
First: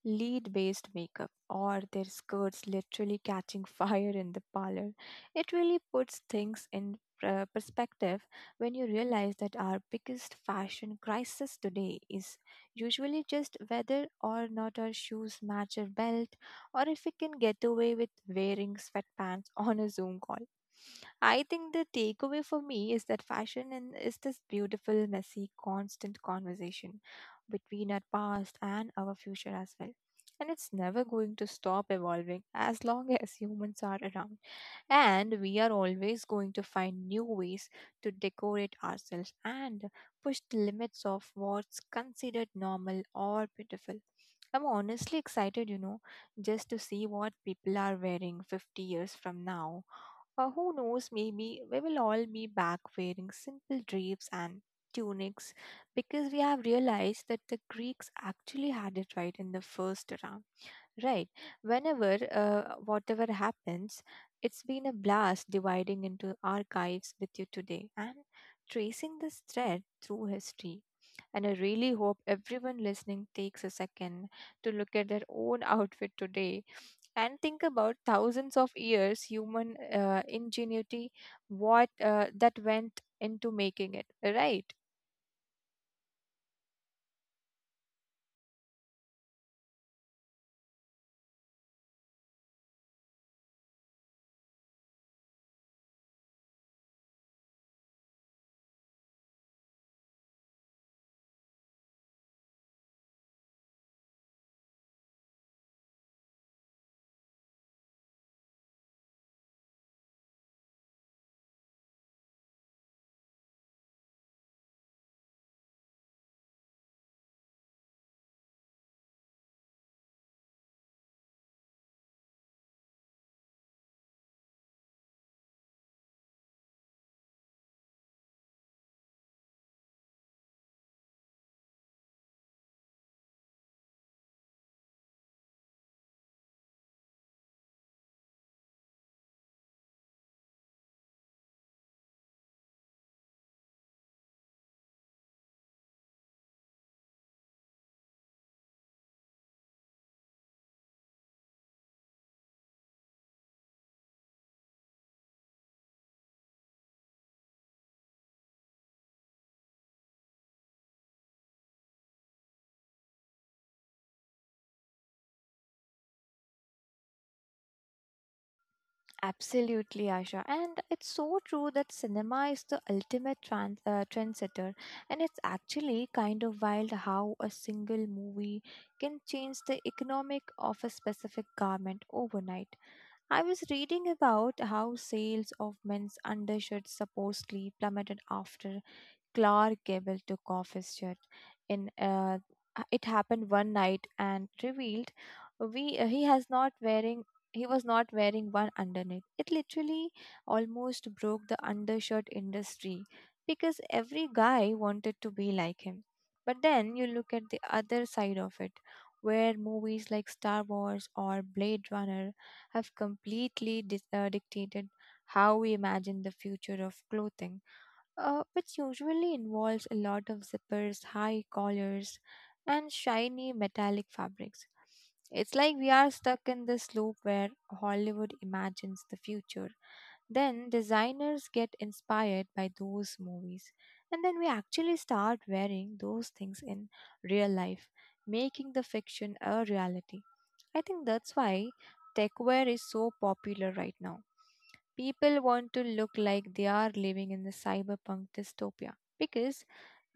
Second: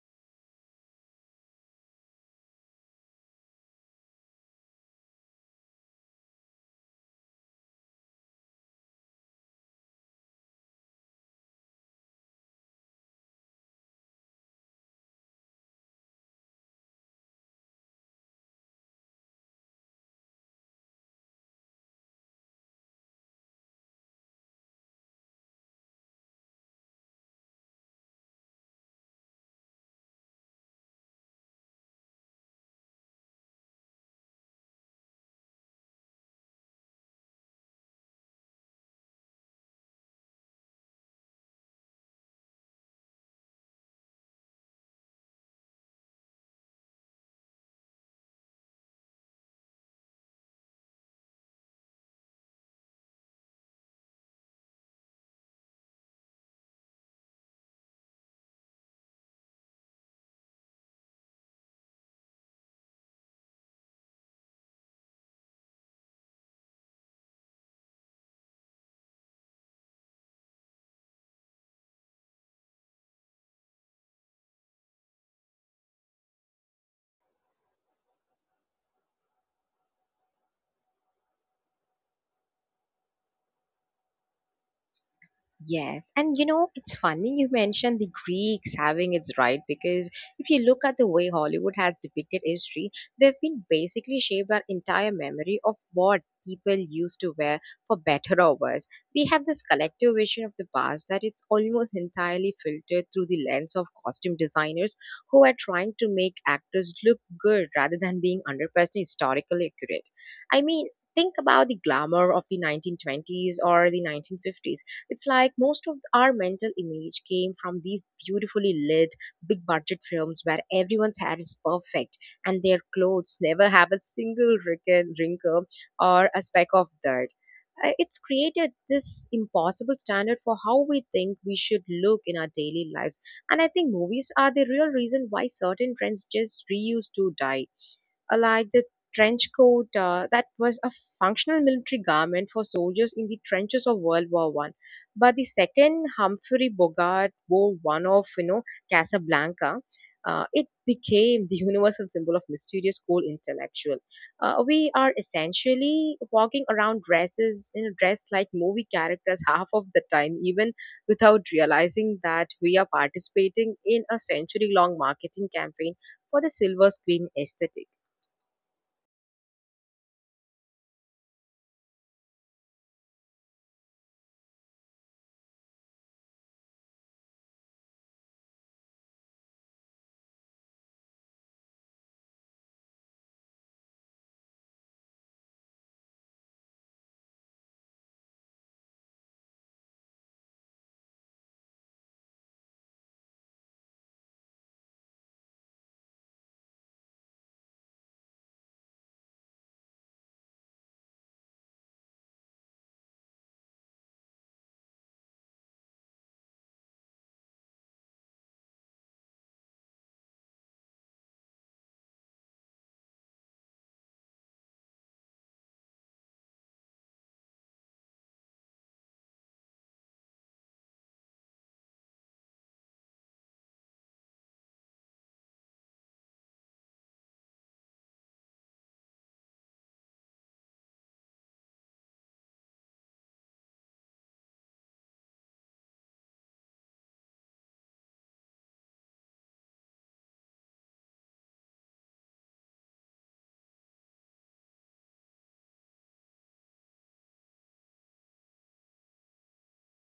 [SPEAKER 2] lead based makeup or their skirts literally catching [laughs] fire in the parlor. It really puts things in perspective when you realize that our biggest fashion crisis today is usually just whether or not our shoes match our belt, or if we can get away with wearing sweatpants [laughs] on a Zoom call. I think the takeaway for me is that fashion and is this beautiful, messy, constant conversation between our past and our future as well. And it's never going to stop evolving as long [laughs] as humans are around. And we are always going to find new ways to decorate ourselves and push the limits of what's considered normal or beautiful. I'm honestly excited, you know, just to see what people are wearing 50 years from now, or who knows, maybe we will all be back wearing simple drapes and tunics because we have realized that the Greeks actually had it right in the first round. Right. Whatever happens, it's been a blast dividing into archives with you today and tracing this thread through history. And I really hope everyone listening takes a second to look at their own [laughs] outfit today and think about thousands of years human ingenuity what that went into making it, right?
[SPEAKER 1] Yes, and you know, it's funny you mentioned the Greeks having its right, because if you look at the way Hollywood has depicted history, they've been basically shaped our entire memory of what people used to wear, for better or worse. We have this collective vision of the past that it's almost entirely filtered through the lens of costume designers who are trying to make actors look good rather than being 100% historically accurate. I mean, think about the glamour of the 1920s or the 1950s. It's like most of our mental image came from these beautifully lit, big budget films where everyone's hair is perfect and their clothes never have a single wrinkle or a speck of dirt. It's created this impossible standard for how we think we should look in our daily lives. And I think movies are the real reason why certain trends just reuse to die, like the trench coat that was a functional military garment for soldiers in the trenches of World War One. But the second Humphrey Bogart wore one of, you know, Casablanca. It became the universal symbol of mysterious cool intellectual. We are essentially walking around dresses, you know, dressed like movie characters [laughs] half of the time, even without realizing that we are participating in a century long marketing campaign for the silver screen aesthetic.
[SPEAKER 2] Absolutely, Asha. And it's so true that cinema is the ultimate trendsetter, and it's actually kind of wild how a single movie can change the economic of a specific garment overnight. I was reading about how sales of men's undershirts supposedly plummeted after Clark Gable took off his shirt. In It happened one night and revealed we he has not wearing he was not wearing one underneath. It literally almost broke the undershirt industry because every guy wanted to be like him. But then you look at the other side of it, where movies like Star Wars or Blade Runner have completely dictated how we imagine the future of clothing, which usually involves a lot of zippers, high collars, and shiny metallic fabrics. It's like we are stuck in this loop where Hollywood imagines the future. Then designers get inspired by those movies. And then we actually start wearing those things in real life, making the fiction a reality. I think that's why techwear is so popular right now. People want to look like they are living in the cyberpunk dystopia because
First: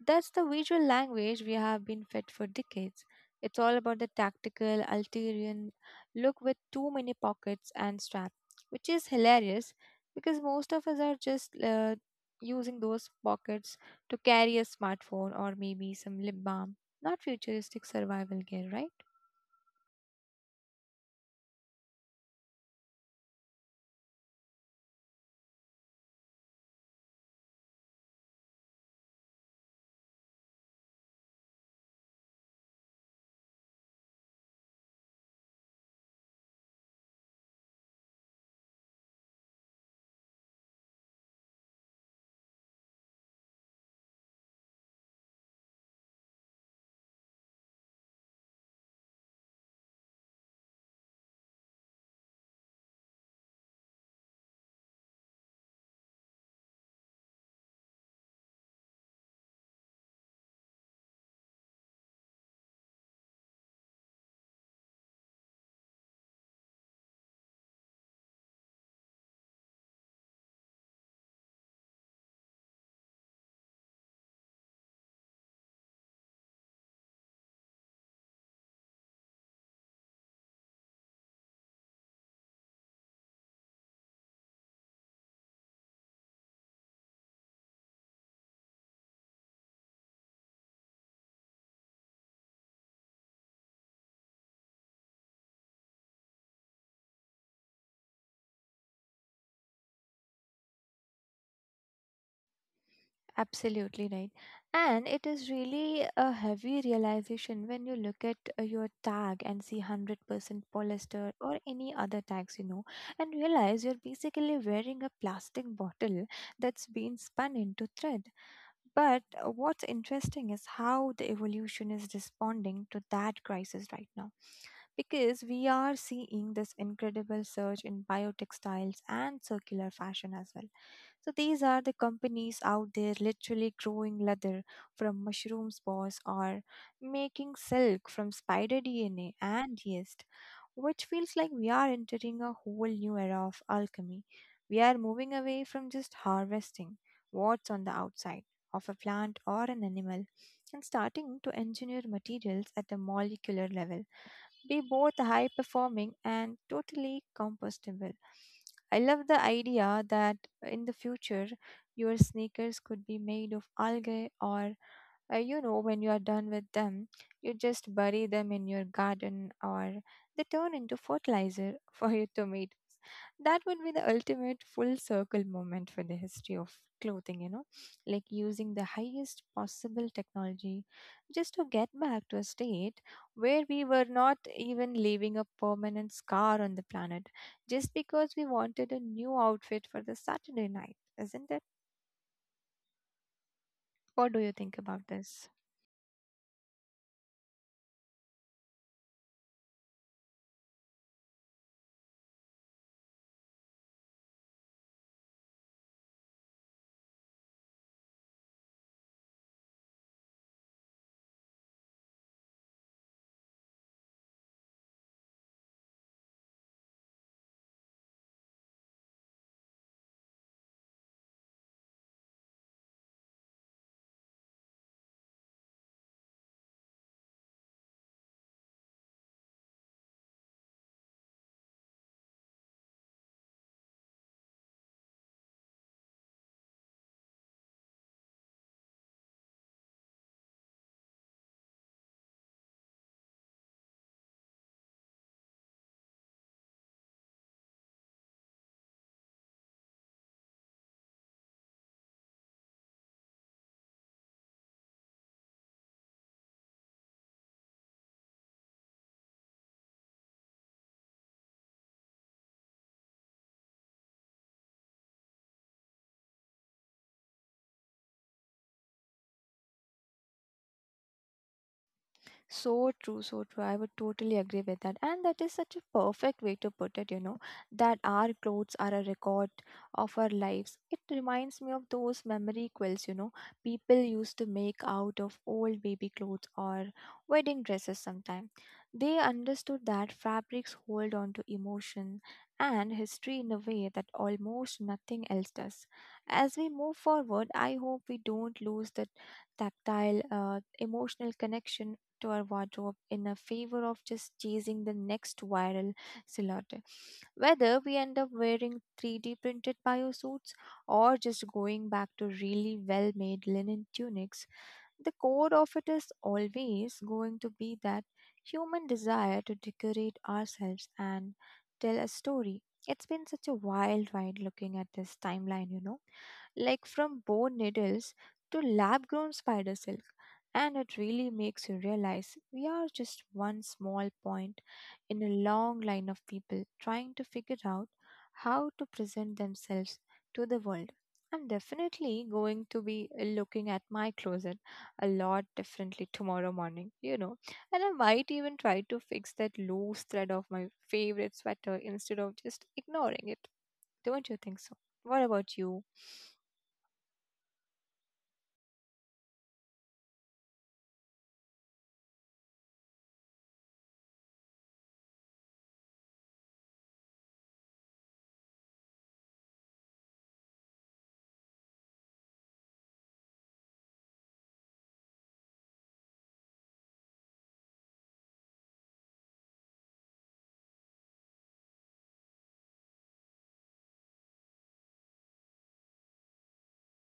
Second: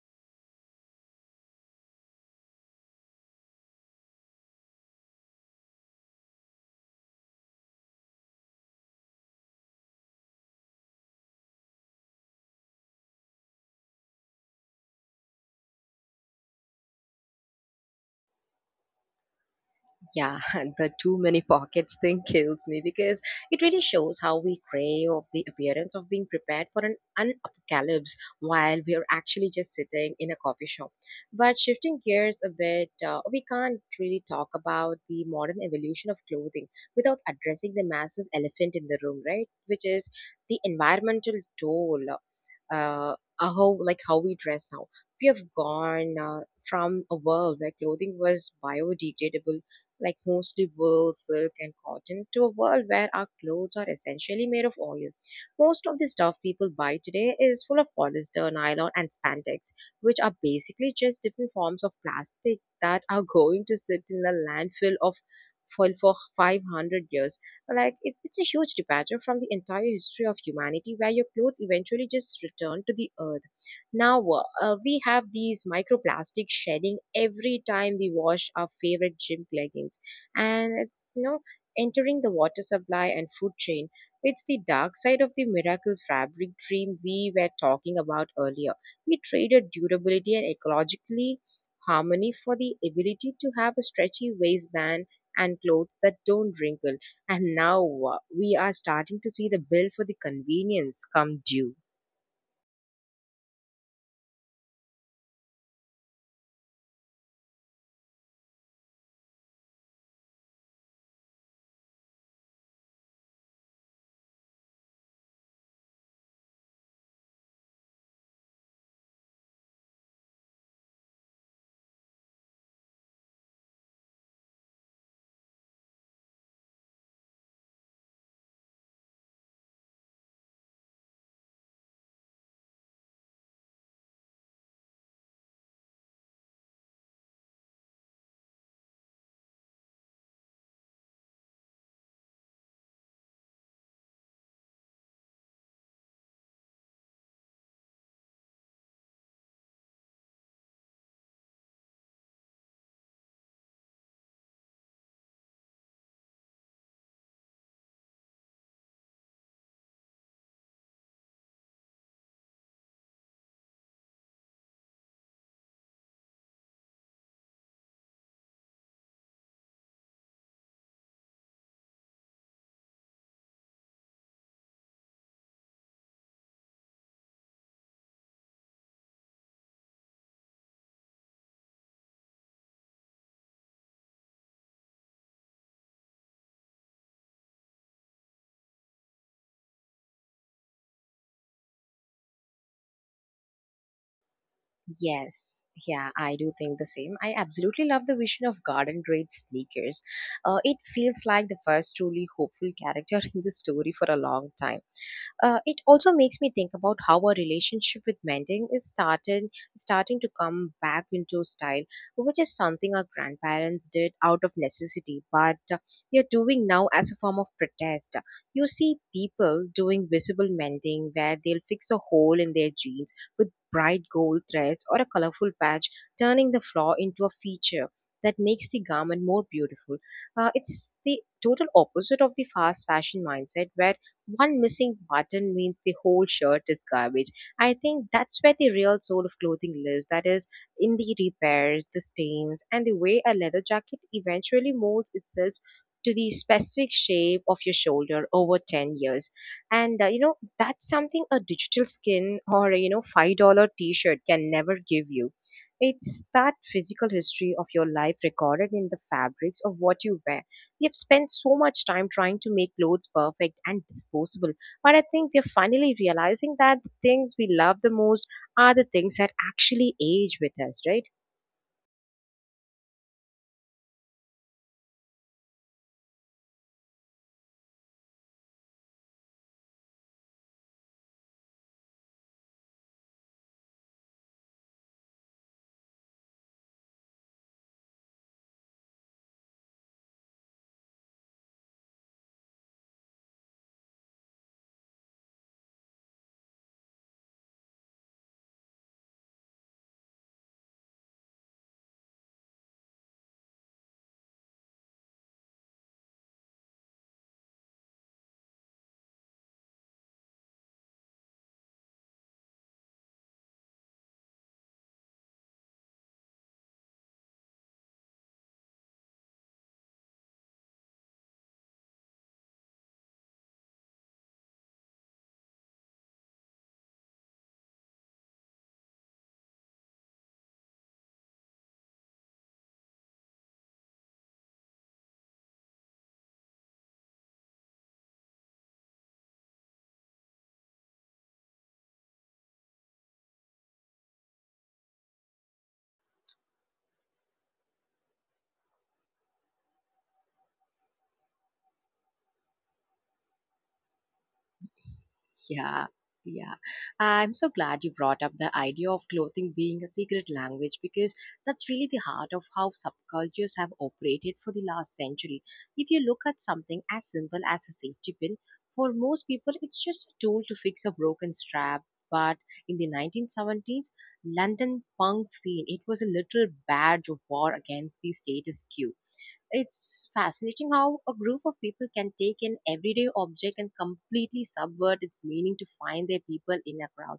[SPEAKER 2] that's the visual language we have been fed for decades. It's all about the tactical, Altarian look with too many pockets and straps, which is hilarious because most of us are just using those pockets to carry a smartphone or maybe some lip balm, not futuristic survival gear, right?
[SPEAKER 1] Yeah, [laughs] the too many pockets thing [laughs] kills me because it really shows how we crave of the appearance of being prepared for an apocalypse while we are actually just sitting in a coffee shop. But shifting gears a bit, we can't really talk about the modern evolution of clothing without addressing the massive elephant in the room, right? Which is the environmental toll. Uh, how how we dress now. We have gone from a world where clothing was biodegradable, like mostly wool, silk, and cotton, to a world where our clothes are essentially made of oil. Most of the stuff people buy today is full of polyester, nylon, and spandex, which are basically just different forms of plastic that are [laughs] going to sit in a landfill of for 500 years. Like, it's a huge departure from the entire history of humanity where your clothes eventually just return to the earth. Now we have these microplastic shedding every time we wash our favorite gym leggings, and it's, you know, entering the water supply and food chain. It's the dark side of the miracle fabric dream we were talking about earlier. We traded durability and ecologically harmony for the ability to have a stretchy waistband and clothes that don't wrinkle. And now we are starting to see the bill for the convenience come due.
[SPEAKER 2] Absolutely right. And it is really a heavy realization when you look at your tag and see 100% polyester or any other tags, you know, and realize you're basically wearing a plastic bottle that's been spun into thread. But what's interesting is how the evolution is responding to that crisis right now, because we are seeing this incredible surge in biotextiles and circular fashion as well. So these are the companies out there literally growing leather from mushroom spores, or making silk from spider DNA and yeast, which feels like we are entering a whole new era of alchemy. We are moving away from just harvesting what's on the outside of a plant or an animal and starting to engineer materials at the molecular level, be both high performing and totally compostable. I love the idea that in the future your sneakers could be made of algae, or you know, when you are done with them you just bury them in your garden, or they turn into fertilizer [laughs] for your tomatoes. That would be the ultimate full circle moment for the history of clothing, you know, like using the highest possible technology just to get back to a state where we were not even leaving a permanent scar on the planet just because we wanted a new outfit for the Saturday night, isn't it? What do you think about this?
[SPEAKER 1] Yes, yeah, I do think the same. I absolutely love the vision of garden grade sneakers. It feels like the first truly hopeful character [laughs] in the story for a long time. It also makes me think about how our relationship with mending starting to come back into style, which is something our grandparents did out of necessity, but we are doing now as a form of protest. You see people doing visible mending where they'll fix a hole in their jeans with bright gold threads or a colorful patch, turning the flaw into a feature that makes the garment more beautiful. It's the total opposite of the fast fashion mindset where one missing button means the whole shirt is garbage. I think that's where the real soul of clothing lives. That is, in the repairs, the stains, and the way a leather jacket eventually molds itself to the specific shape of your shoulder over 10 years. And you know, that's something a digital skin or a, you know, $5 t shirt can never give you. It's that physical history of your life recorded in the fabrics of what you wear. We have spent so much time trying to make clothes perfect and disposable, but I think we are finally realizing that the things we love the most are the things that actually age with us, right?
[SPEAKER 2] So true, so true. I would totally agree with that. And that is such a perfect way to put it, you know, that our clothes are a record of our lives. It reminds me of those memory quills, you know, people used to make out of old baby clothes or wedding dresses sometime. They understood that fabrics hold on to emotion and history in a way that almost nothing else does. As we move forward, I hope we don't lose that tactile, emotional connection to our wardrobe in a favor of just chasing the next viral silhouette. Whether we end up wearing 3D printed biosuits or just going back to really well made linen tunics, the core of it is always going to be that human desire to decorate ourselves and tell a story. It's been such a wild ride looking at this timeline, you know, like from boar needles to lab grown spider silk. And it really makes you realize we are just one small point in a long line of people trying to figure out how to present themselves to the world. I'm definitely going to be looking at my closet a lot differently tomorrow morning. And I might even try to fix that loose thread of my favorite sweater instead of just ignoring it. Don't you think so? What about
[SPEAKER 1] Yeah,
[SPEAKER 2] you?
[SPEAKER 1] yeah. I'm so glad you brought up the idea of clothing being a secret language, because that's really the heart of how subcultures have operated for the last century. If you look at something as simple as a safety pin, for most people it's just a tool to fix a broken strap. But in the 1970s, London punk scene, it was a literal badge of war against the status quo. It's fascinating how a group of people can take an everyday object and completely subvert its meaning to find their people in a crowd.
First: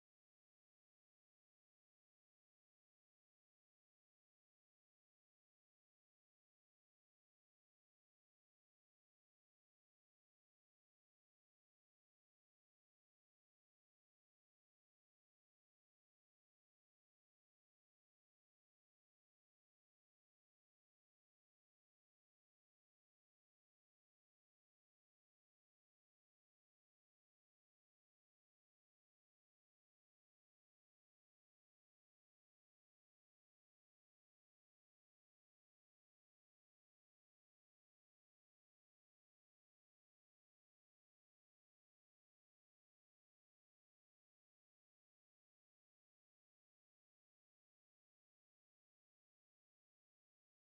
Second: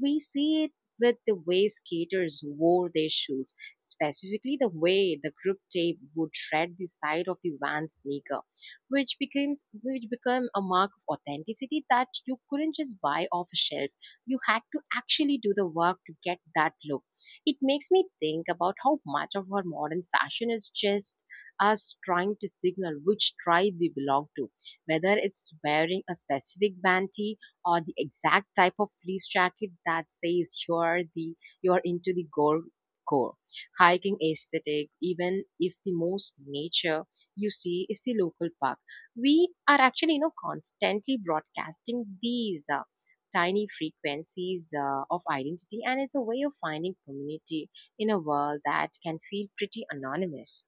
[SPEAKER 1] We see it with the way skaters wore their shoes, specifically the way the grip tape would shred the side of the van sneaker, which became a mark of authenticity that you couldn't just buy off a shelf. You had to actually do the work to get that look. It makes me think about how much of our modern fashion is just as trying to signal which tribe we belong to. Whether it's wearing a specific banty or the exact type of fleece jacket that says you're into the gore core. Hiking aesthetic, even if the most nature you see is the local park. We are actually, you know, constantly broadcasting these tiny frequencies of identity, and it's a way of finding community in a world that can feel pretty anonymous.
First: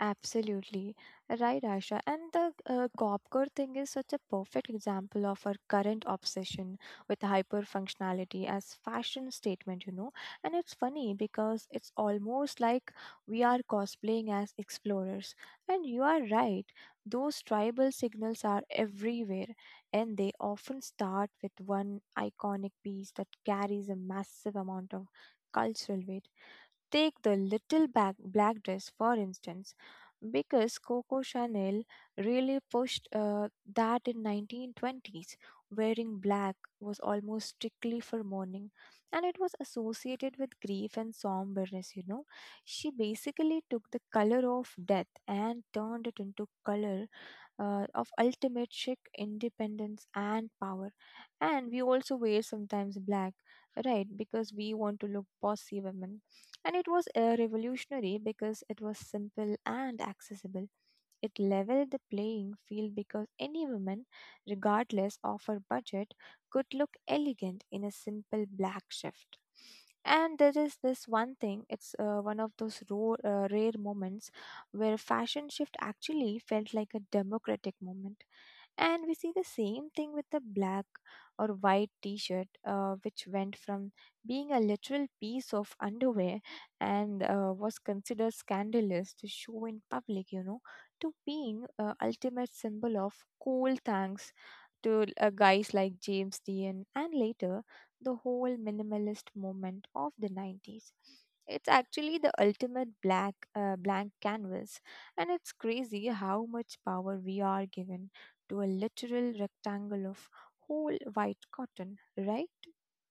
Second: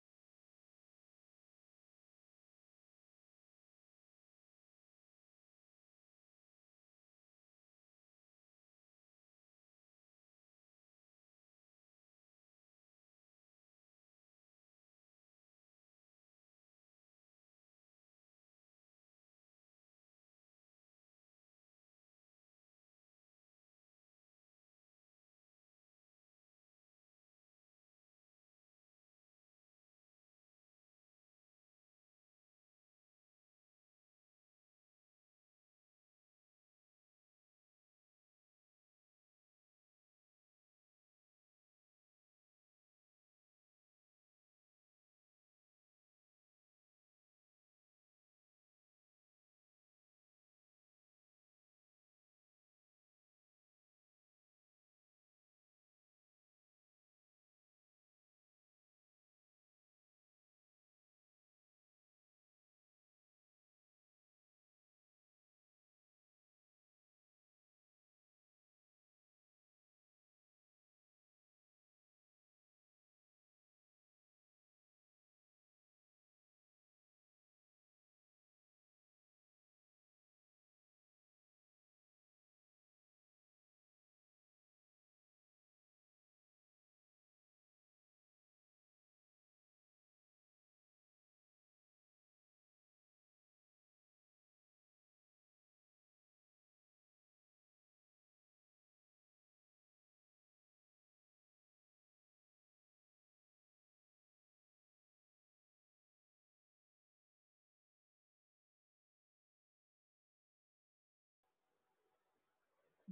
[SPEAKER 2] Absolutely. Right, Asha. And the Gopkar thing is such a perfect example of our current obsession with hyper functionality as fashion statement. And it's funny because it's almost like we are cosplaying as explorers. And you are right. Those tribal signals are everywhere, and they often start with one iconic piece that carries a massive amount of cultural weight. Take the little back, black dress, for instance, because Coco Chanel really pushed that in 1920s. Wearing black was almost strictly for mourning, and it was associated with grief and somberness. You know, she basically took the color of death and turned it into color of ultimate chic independence and power. And we also wear sometimes black, right? Because we want to look bossy women. And it was revolutionary because it was simple and accessible. It leveled the playing field because any woman, regardless of her budget, could look elegant in a simple black shift. And there is this one thing, it's one of those rare moments where fashion shift actually felt like a democratic moment. And we see the same thing with the black or white t shirt, which went from being a literal piece of underwear and was considered scandalous to show in public, you know, to being ultimate symbol of cool thanks to guys like James Dean and later the whole minimalist movement of the 90s. It's actually the ultimate black blank canvas, and it's crazy how much power we are given to a literal rectangle of whole white cotton, right?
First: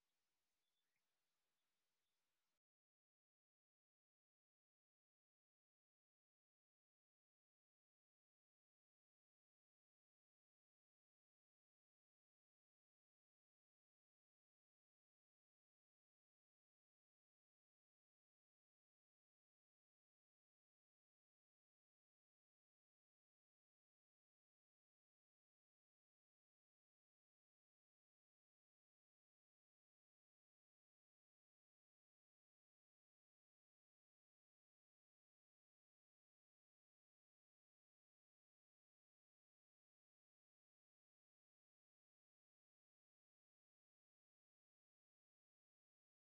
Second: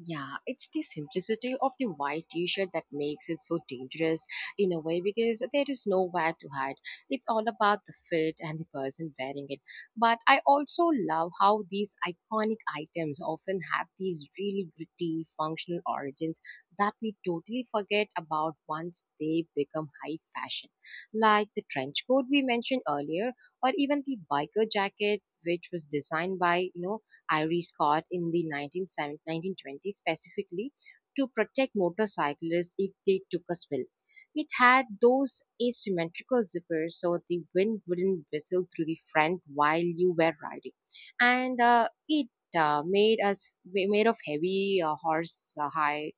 [SPEAKER 1] Yeah, it's the simplicity of the white t shirt that makes it so dangerous in a way because there is nowhere to hide. It's all about the fit and the person wearing it. But I also love how these iconic items often have these really gritty functional origins that we totally forget about once they become high fashion, like the trench coat we mentioned earlier, or even the biker jacket. Which was designed by, you know, Ivory Scott in the 1970 1920s, specifically to protect motorcyclists if they took a spill. It had those asymmetrical zippers so the wind wouldn't whistle through the front while you were riding. And it made us we- made of heavy horse hide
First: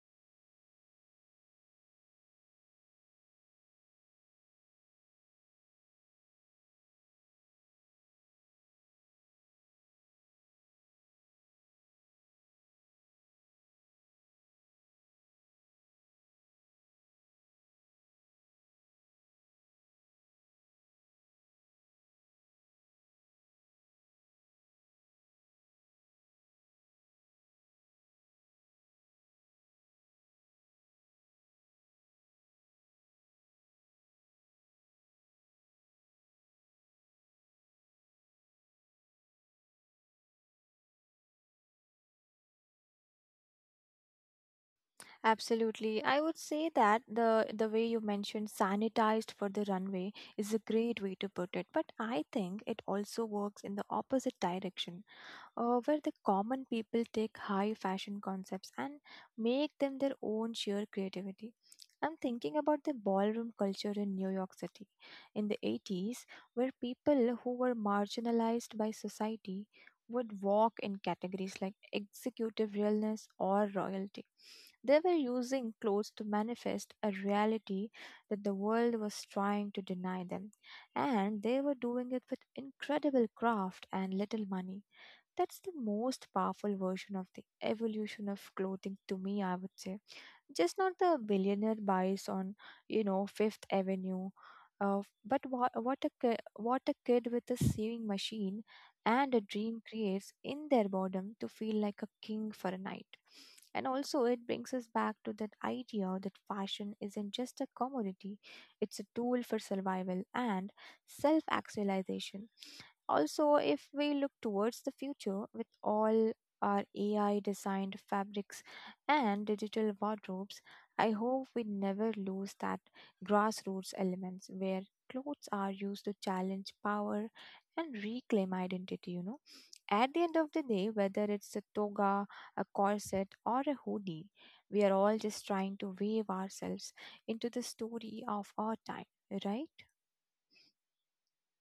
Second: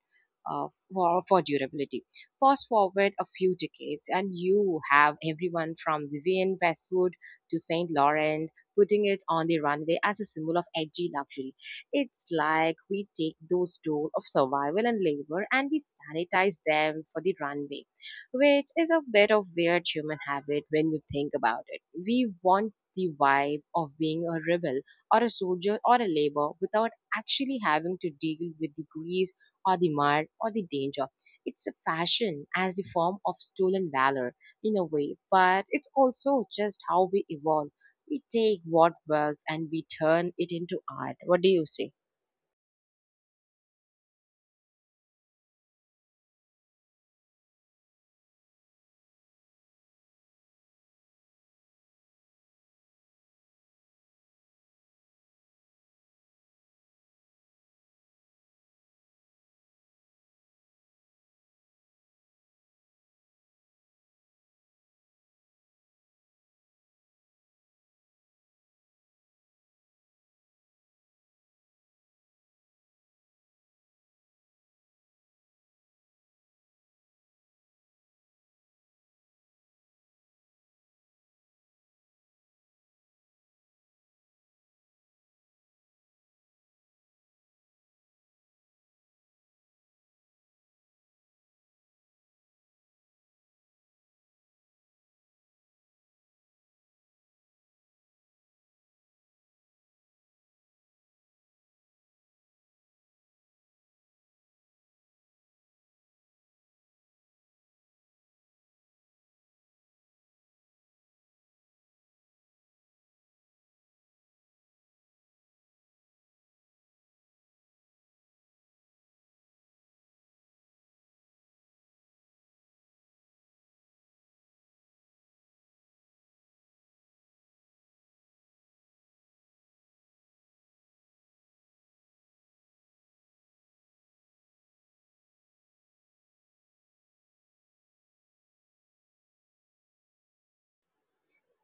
[SPEAKER 1] uh, for durability. Fast forward a few decades, and you have everyone from Vivian Westwood to St. Laurent putting it on the runway as a symbol of edgy luxury. It's like we take those tools of survival and labor and we sanitize them for the runway, which is a bit of weird human habit when you think about it. We want the vibe of being a rebel or a soldier or a labor without actually having to deal with the grease or the mud or the danger. It's a fashion as the form of stolen valor in a way, but it's also just how we evolve. We take what works and we turn it into art. What do you say?
[SPEAKER 2] Absolutely. I would say that the way you mentioned sanitized for the runway is a great way to put it, but I think it also works in the opposite direction where the common people take high fashion concepts and make them their own sheer creativity. I'm thinking about the ballroom culture in New York City in the 80s, where people who were marginalized by society would walk in categories like executive realness or royalty. They were using clothes to manifest a reality that the world was trying to deny them, and they were doing it with incredible craft and little money. That's the most powerful version of the evolution of clothing to me, I would say just not the billionaire buys on you know fifth avenue uh, but what a kid with a sewing machine and a dream creates in their boredom to feel like a king for a night, and also it brings us back to that idea that fashion isn't just a commodity, it's a tool for survival and self actualization. Also, if we look towards the future with all our AI designed fabrics and digital wardrobes, I hope we never lose that grassroots elements where clothes are used to challenge power and reclaim identity, you know. At the end of the day, whether it's a toga, a corset, or a hoodie, we are all just trying to wave ourselves into the story of our time, right?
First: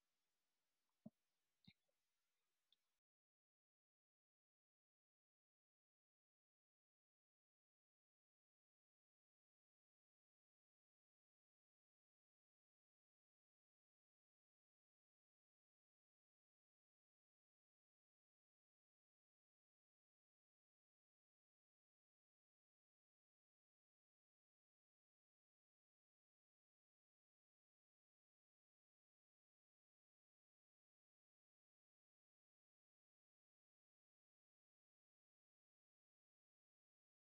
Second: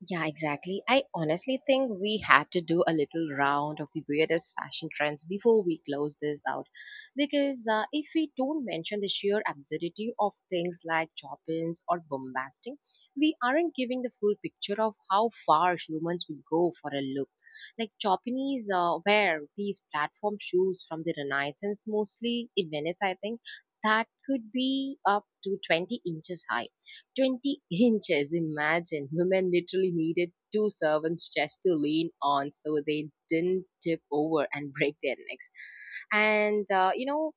[SPEAKER 1] Yeah, exactly. I honestly think we had to do a little round of the weirdest fashion trends before we close this out. Because if we don't mention the sheer absurdity of things like chopins or bombasting, we aren't giving the full picture of how far humans will go for a look. Like chopinis wear these platform shoes from the Renaissance, mostly in Venice, I think, that could be up to 20 inches high. 20 inches. Imagine women literally needed two servants just to lean on so they didn't tip over and break their necks. And, you know,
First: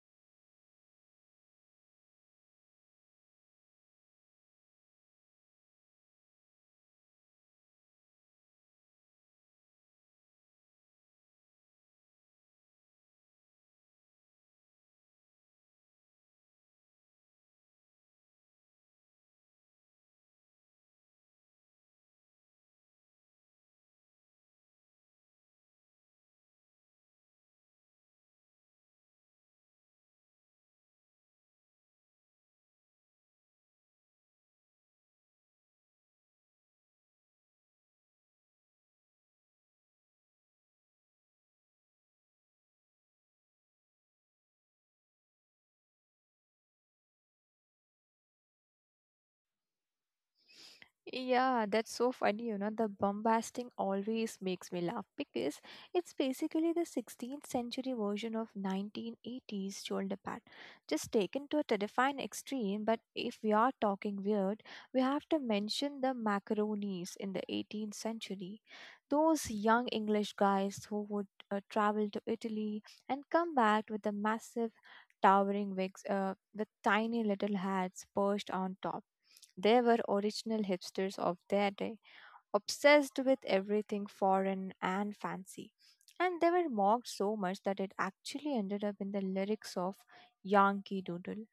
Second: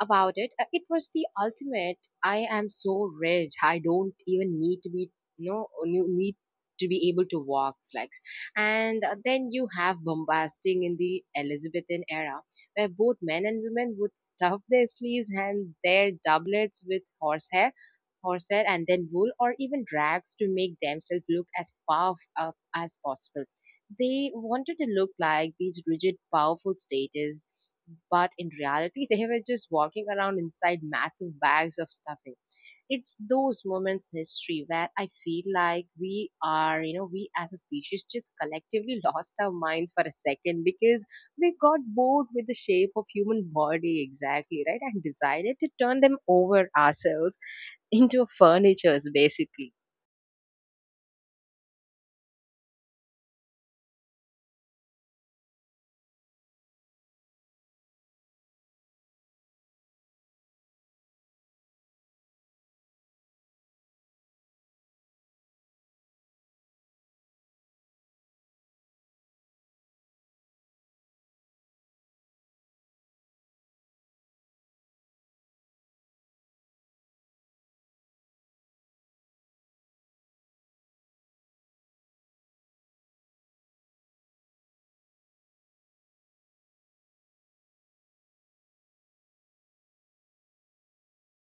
[SPEAKER 1] about it. It was the ultimate. I am so rich. I don't even need to be, you know, you need to be able to walk flex. And then you have bombasting in the Elizabethan era, where both men and women would stuff their sleeves and their doublets with horsehair. Horsehair and then wool, or even rags, to make themselves look as puffed up as possible. They wanted to look like these rigid, powerful status, but in reality, they were just walking around inside massive bags of stuffing. It's those moments in history where I feel like we are, you know, we as a species just collectively [laughs] lost our minds for a second because we got bored with the shape of human body, exactly, right? And decided to turn them over ourselves [laughs] into furnitures basically.
[SPEAKER 2] Yeah, that's so funny, you know. The bombasting always makes me laugh because it's basically the 16th century version of 1980s shoulder pad, just taken to a terrifying extreme. But if we are talking weird, we have to mention the macaronis in the 18th century. Those young English guys who would travel to Italy and come back with the massive towering wigs with tiny little hats perched on top, they were original hipsters of their day, obsessed with everything foreign and fancy. And they were mocked so much that it actually ended up in the lyrics of Yankee Doodle.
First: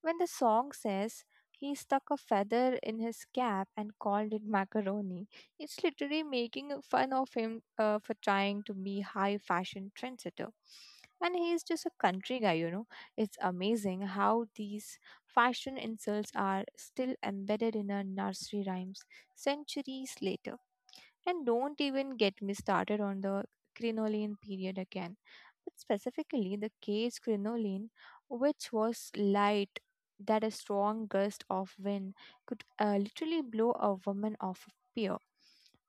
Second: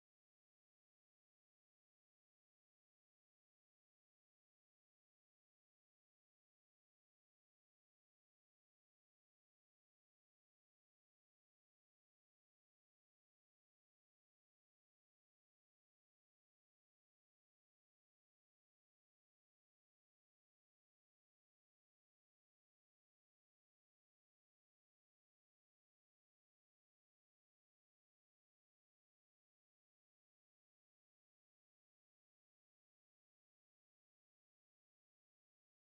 [SPEAKER 2] When the song says, he stuck a feather in his cap and called it macaroni. It's literally making fun of him for trying to be high fashion trendsetter. And he is just a country guy, you know. It's amazing how these fashion insults are still embedded in our nursery rhymes centuries later. And don't even get me started on the crinoline period again, but specifically the cage crinoline, which was light that a strong gust of wind could literally blow a woman off a pier.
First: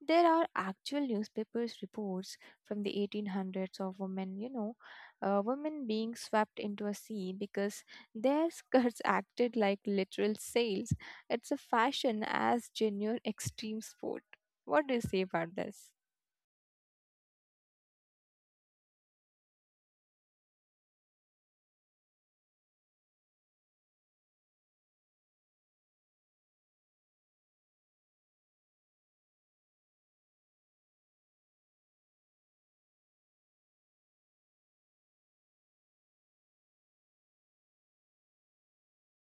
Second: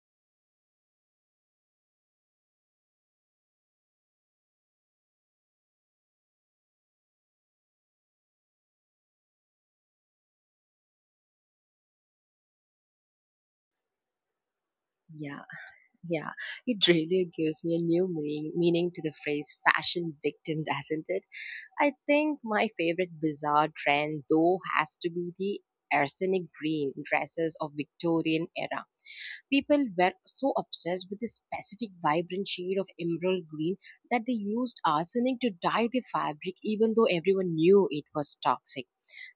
[SPEAKER 2] There are actual newspapers reports from the 1800s of women, you know, women being swept into a sea because their skirts [laughs] acted like literal sails. It's a fashion as genuine extreme sport. What do you say
[SPEAKER 1] Yeah,
[SPEAKER 2] about this?
[SPEAKER 1] yeah. It really gives me a new meaning to the phrase fashion victim, [laughs] doesn't it? I think my favorite bizarre trend though has to be the arsenic green dresses of Victorian era. People were so obsessed with this specific vibrant shade of emerald green that they used arsenic to dye their fabric, even though everyone knew it was toxic.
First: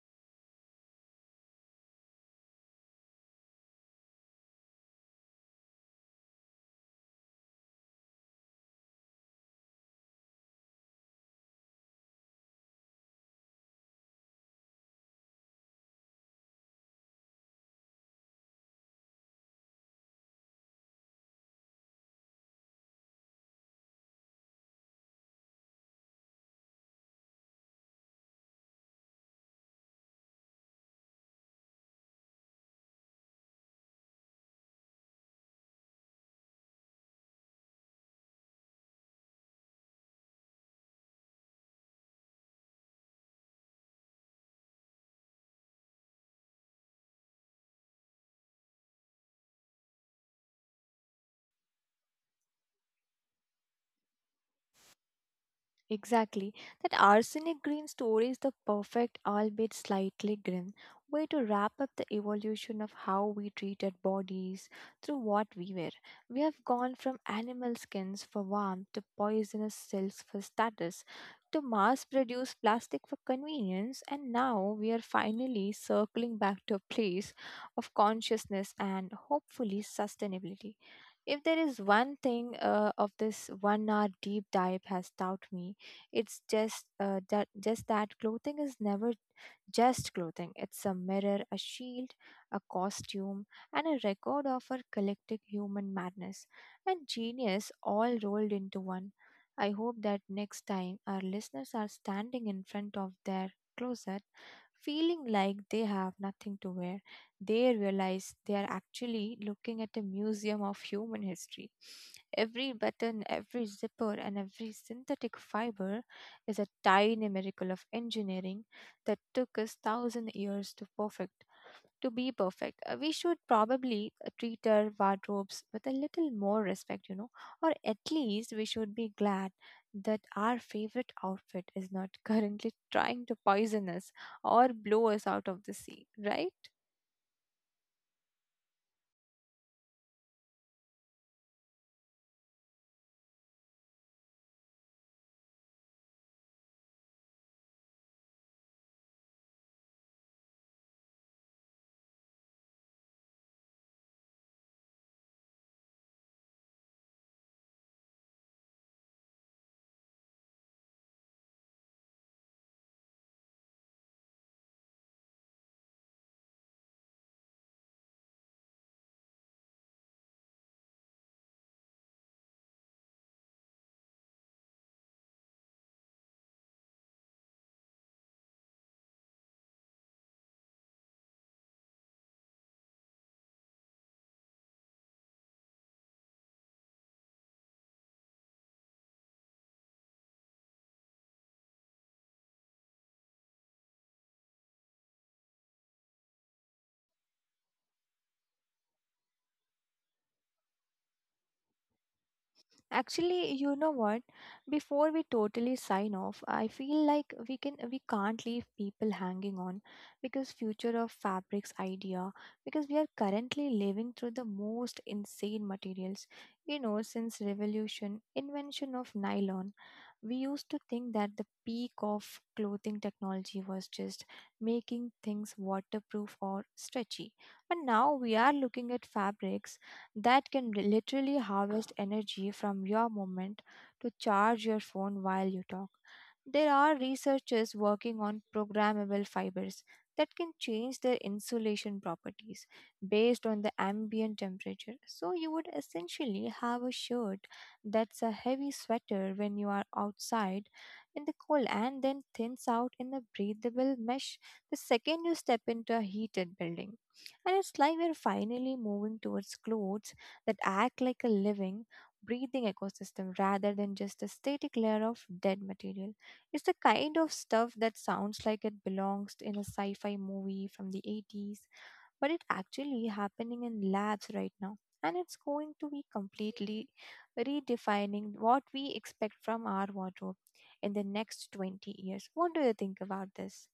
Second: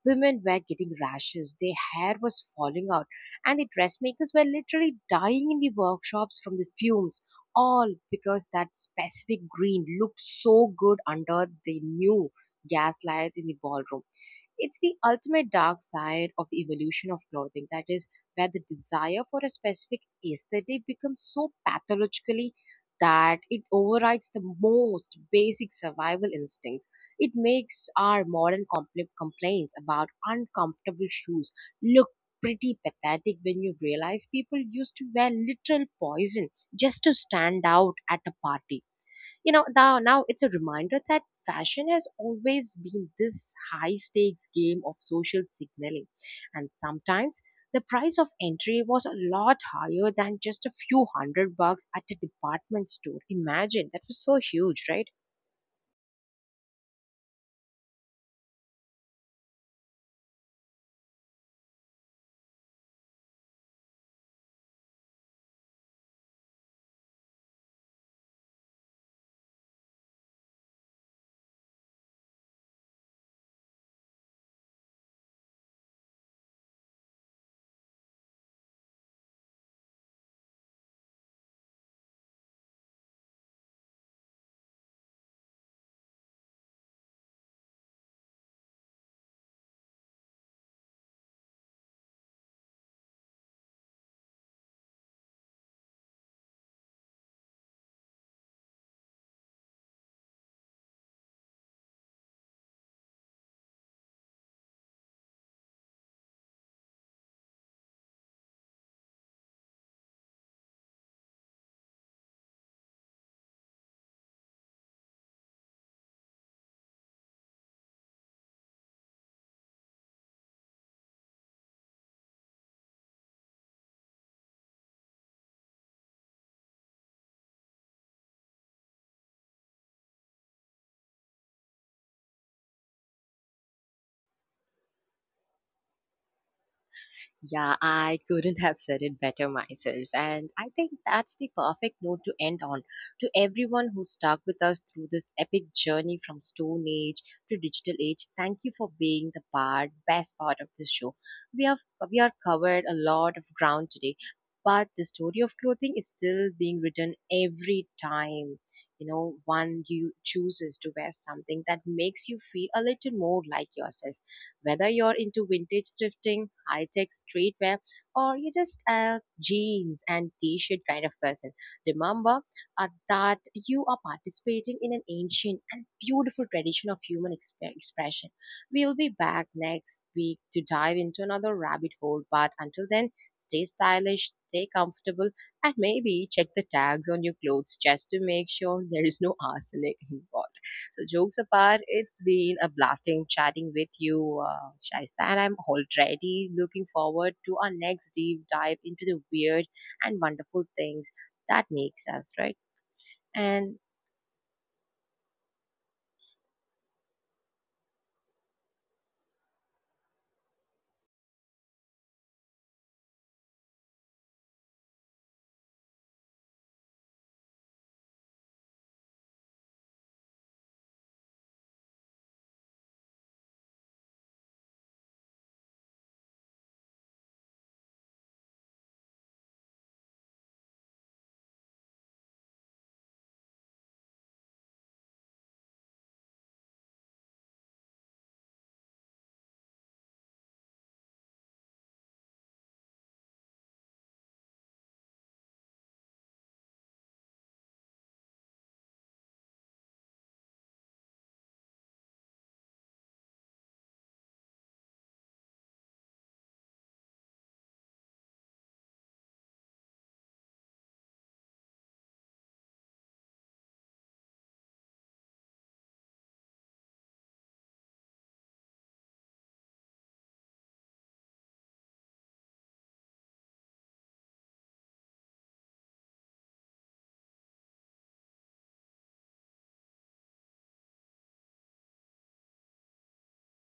[SPEAKER 1] Women were getting rashes, their hair was falling out, and the dressmakers were literally dying in the workshops from the fumes, all because that specific green looked so good under the new gas lights in the ballroom. It's the ultimate dark side of the evolution of clothing, that is, where the desire for a specific aesthetic becomes so pathologically that it overrides the most basic survival instincts. It makes our modern complaints about uncomfortable shoes look pretty pathetic when you realize people used to wear literal poison just to stand out at a party. You know, now it's a reminder that fashion has always been this high stakes game of social signaling, and sometimes the price of entry was a lot higher than just a few hundred bucks at a department store. Imagine that was so huge, right?
[SPEAKER 2] Exactly. That arsenic green story is the perfect, albeit slightly grim, way to wrap up the evolution of how we treated bodies through what we wear. We have gone from animal skins for warmth to poisonous silks for status to mass produced plastic for convenience, and now we are finally circling back to a place of consciousness and hopefully sustainability. If there is one thing of this 1 hour deep dive has taught me, it's just that clothing is never just clothing. It's a mirror, a shield, a costume, and a record of our collective human madness and genius all rolled into one. I hope that next time our listeners are standing in front of their closet feeling like they have nothing to wear. They realize they are actually looking at a museum of human history. Every button, every zipper, and every synthetic fiber is a tiny miracle of engineering that took us thousand years to perfect to be perfect. We should probably treat our wardrobes with a little more respect, you know, or at least we should be glad that our favorite outfit is not [laughs] currently trying to poison us or blow us out of the sea, right?
[SPEAKER 1] Yeah, I couldn't have said it better myself. And I think that's the perfect note to end on. To everyone who stuck with us through this epic journey from Stone Age to digital age, thank you for being best part of this show. We have we are covered a lot of ground today, but the story of clothing is still being written every time. You know, one you chooses to wear something that makes you feel a little more like yourself, whether you're into vintage thrifting, high tech streetwear, or you're just a jeans and t shirt kind of person, remember that you are participating in an ancient and beautiful tradition of human expression. We will be back next week to dive into another rabbit hole, but until then, stay stylish, stay comfortable, and maybe check the tags on your clothes just to make sure there is no arsenic involved. So jokes apart, it's been a blasting chatting with you, Shaista, and I'm already looking forward to our next deep dive into the weird and wonderful things that makes us, right?
[SPEAKER 2] Actually,
[SPEAKER 1] And
[SPEAKER 2] you know what? Before we totally sign off, I feel like we can't leave people hanging on because future of fabrics idea, because we are currently living through the most insane materials. You know, since revolution, invention of nylon, we used to think that the peak of clothing technology was just making things waterproof or stretchy. But now we are looking at fabrics that can literally harvest energy from your moment to charge your phone while you talk. There are researchers working on programmable fibers that can change their insulation properties based on the ambient temperature. So you would essentially have a shirt that's a heavy sweater when you are outside in the cold and then thins out in a breathable mesh the second you step into a heated building. And it's like we're finally moving towards clothes that act like a living, breathing ecosystem rather than just a static layer of dead material. It's the kind of stuff that sounds like it belongs in a sci fi movie from the 80s, but it's actually happening in labs right now. And it's going to be completely redefining what we expect from our wardrobe in the next 20 years. What do you think about this?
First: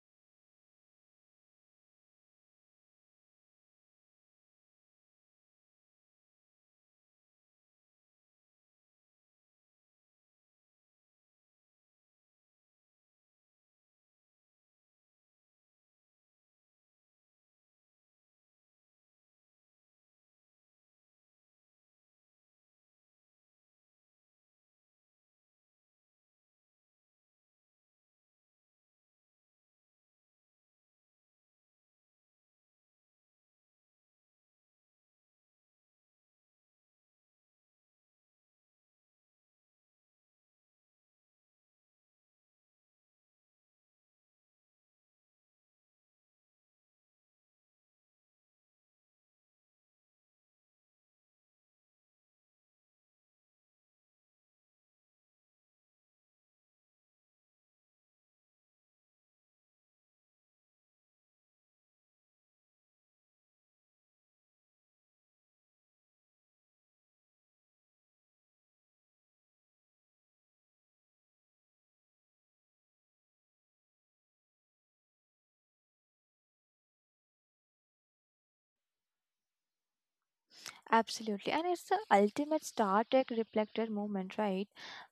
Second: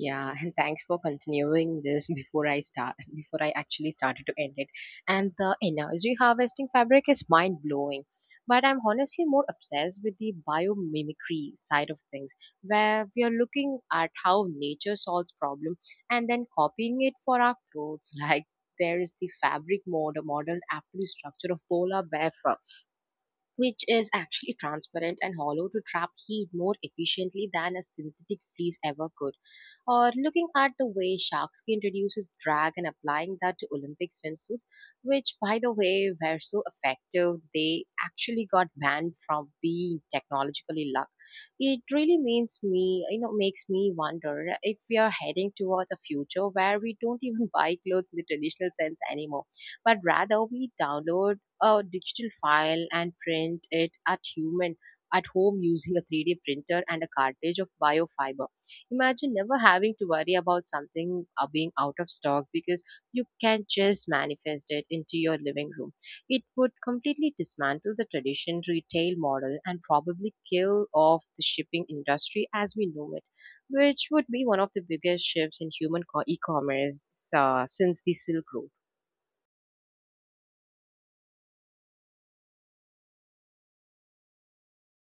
[SPEAKER 1] yeah, and thanks for continuing this [laughs] before I actually started to end it. And the energy harvesting fabric is mind blowing. But I'm honestly more obsessed with the biomimicry side of things, where we are looking at how nature solves problem and then copying it for our clothes. [laughs] Like there is the fabric modeled after the structure of polar bear, which is actually transparent and hollow to trap heat more efficiently than a synthetic fleece ever could. Or looking at the way shark skin reduces drag and applying that to Olympic swimsuits, which by the way were so effective they actually got banned from being technologically luck. It really means me, you know, makes me wonder if we are heading towards a future where we don't even [laughs] buy clothes in the traditional sense anymore, but rather we download a digital file and print it at human at home using a 3D printer and a cartridge of biofiber. Imagine never having to worry about something being out of stock because you can just manifest it into your living room. It would completely dismantle the traditional retail model and probably kill off the shipping industry as we know it, which would be one of the biggest shifts in human e-commerce since the Silk Road.
[SPEAKER 2] Absolutely, and it's the ultimate Star Trek reflected moment, right?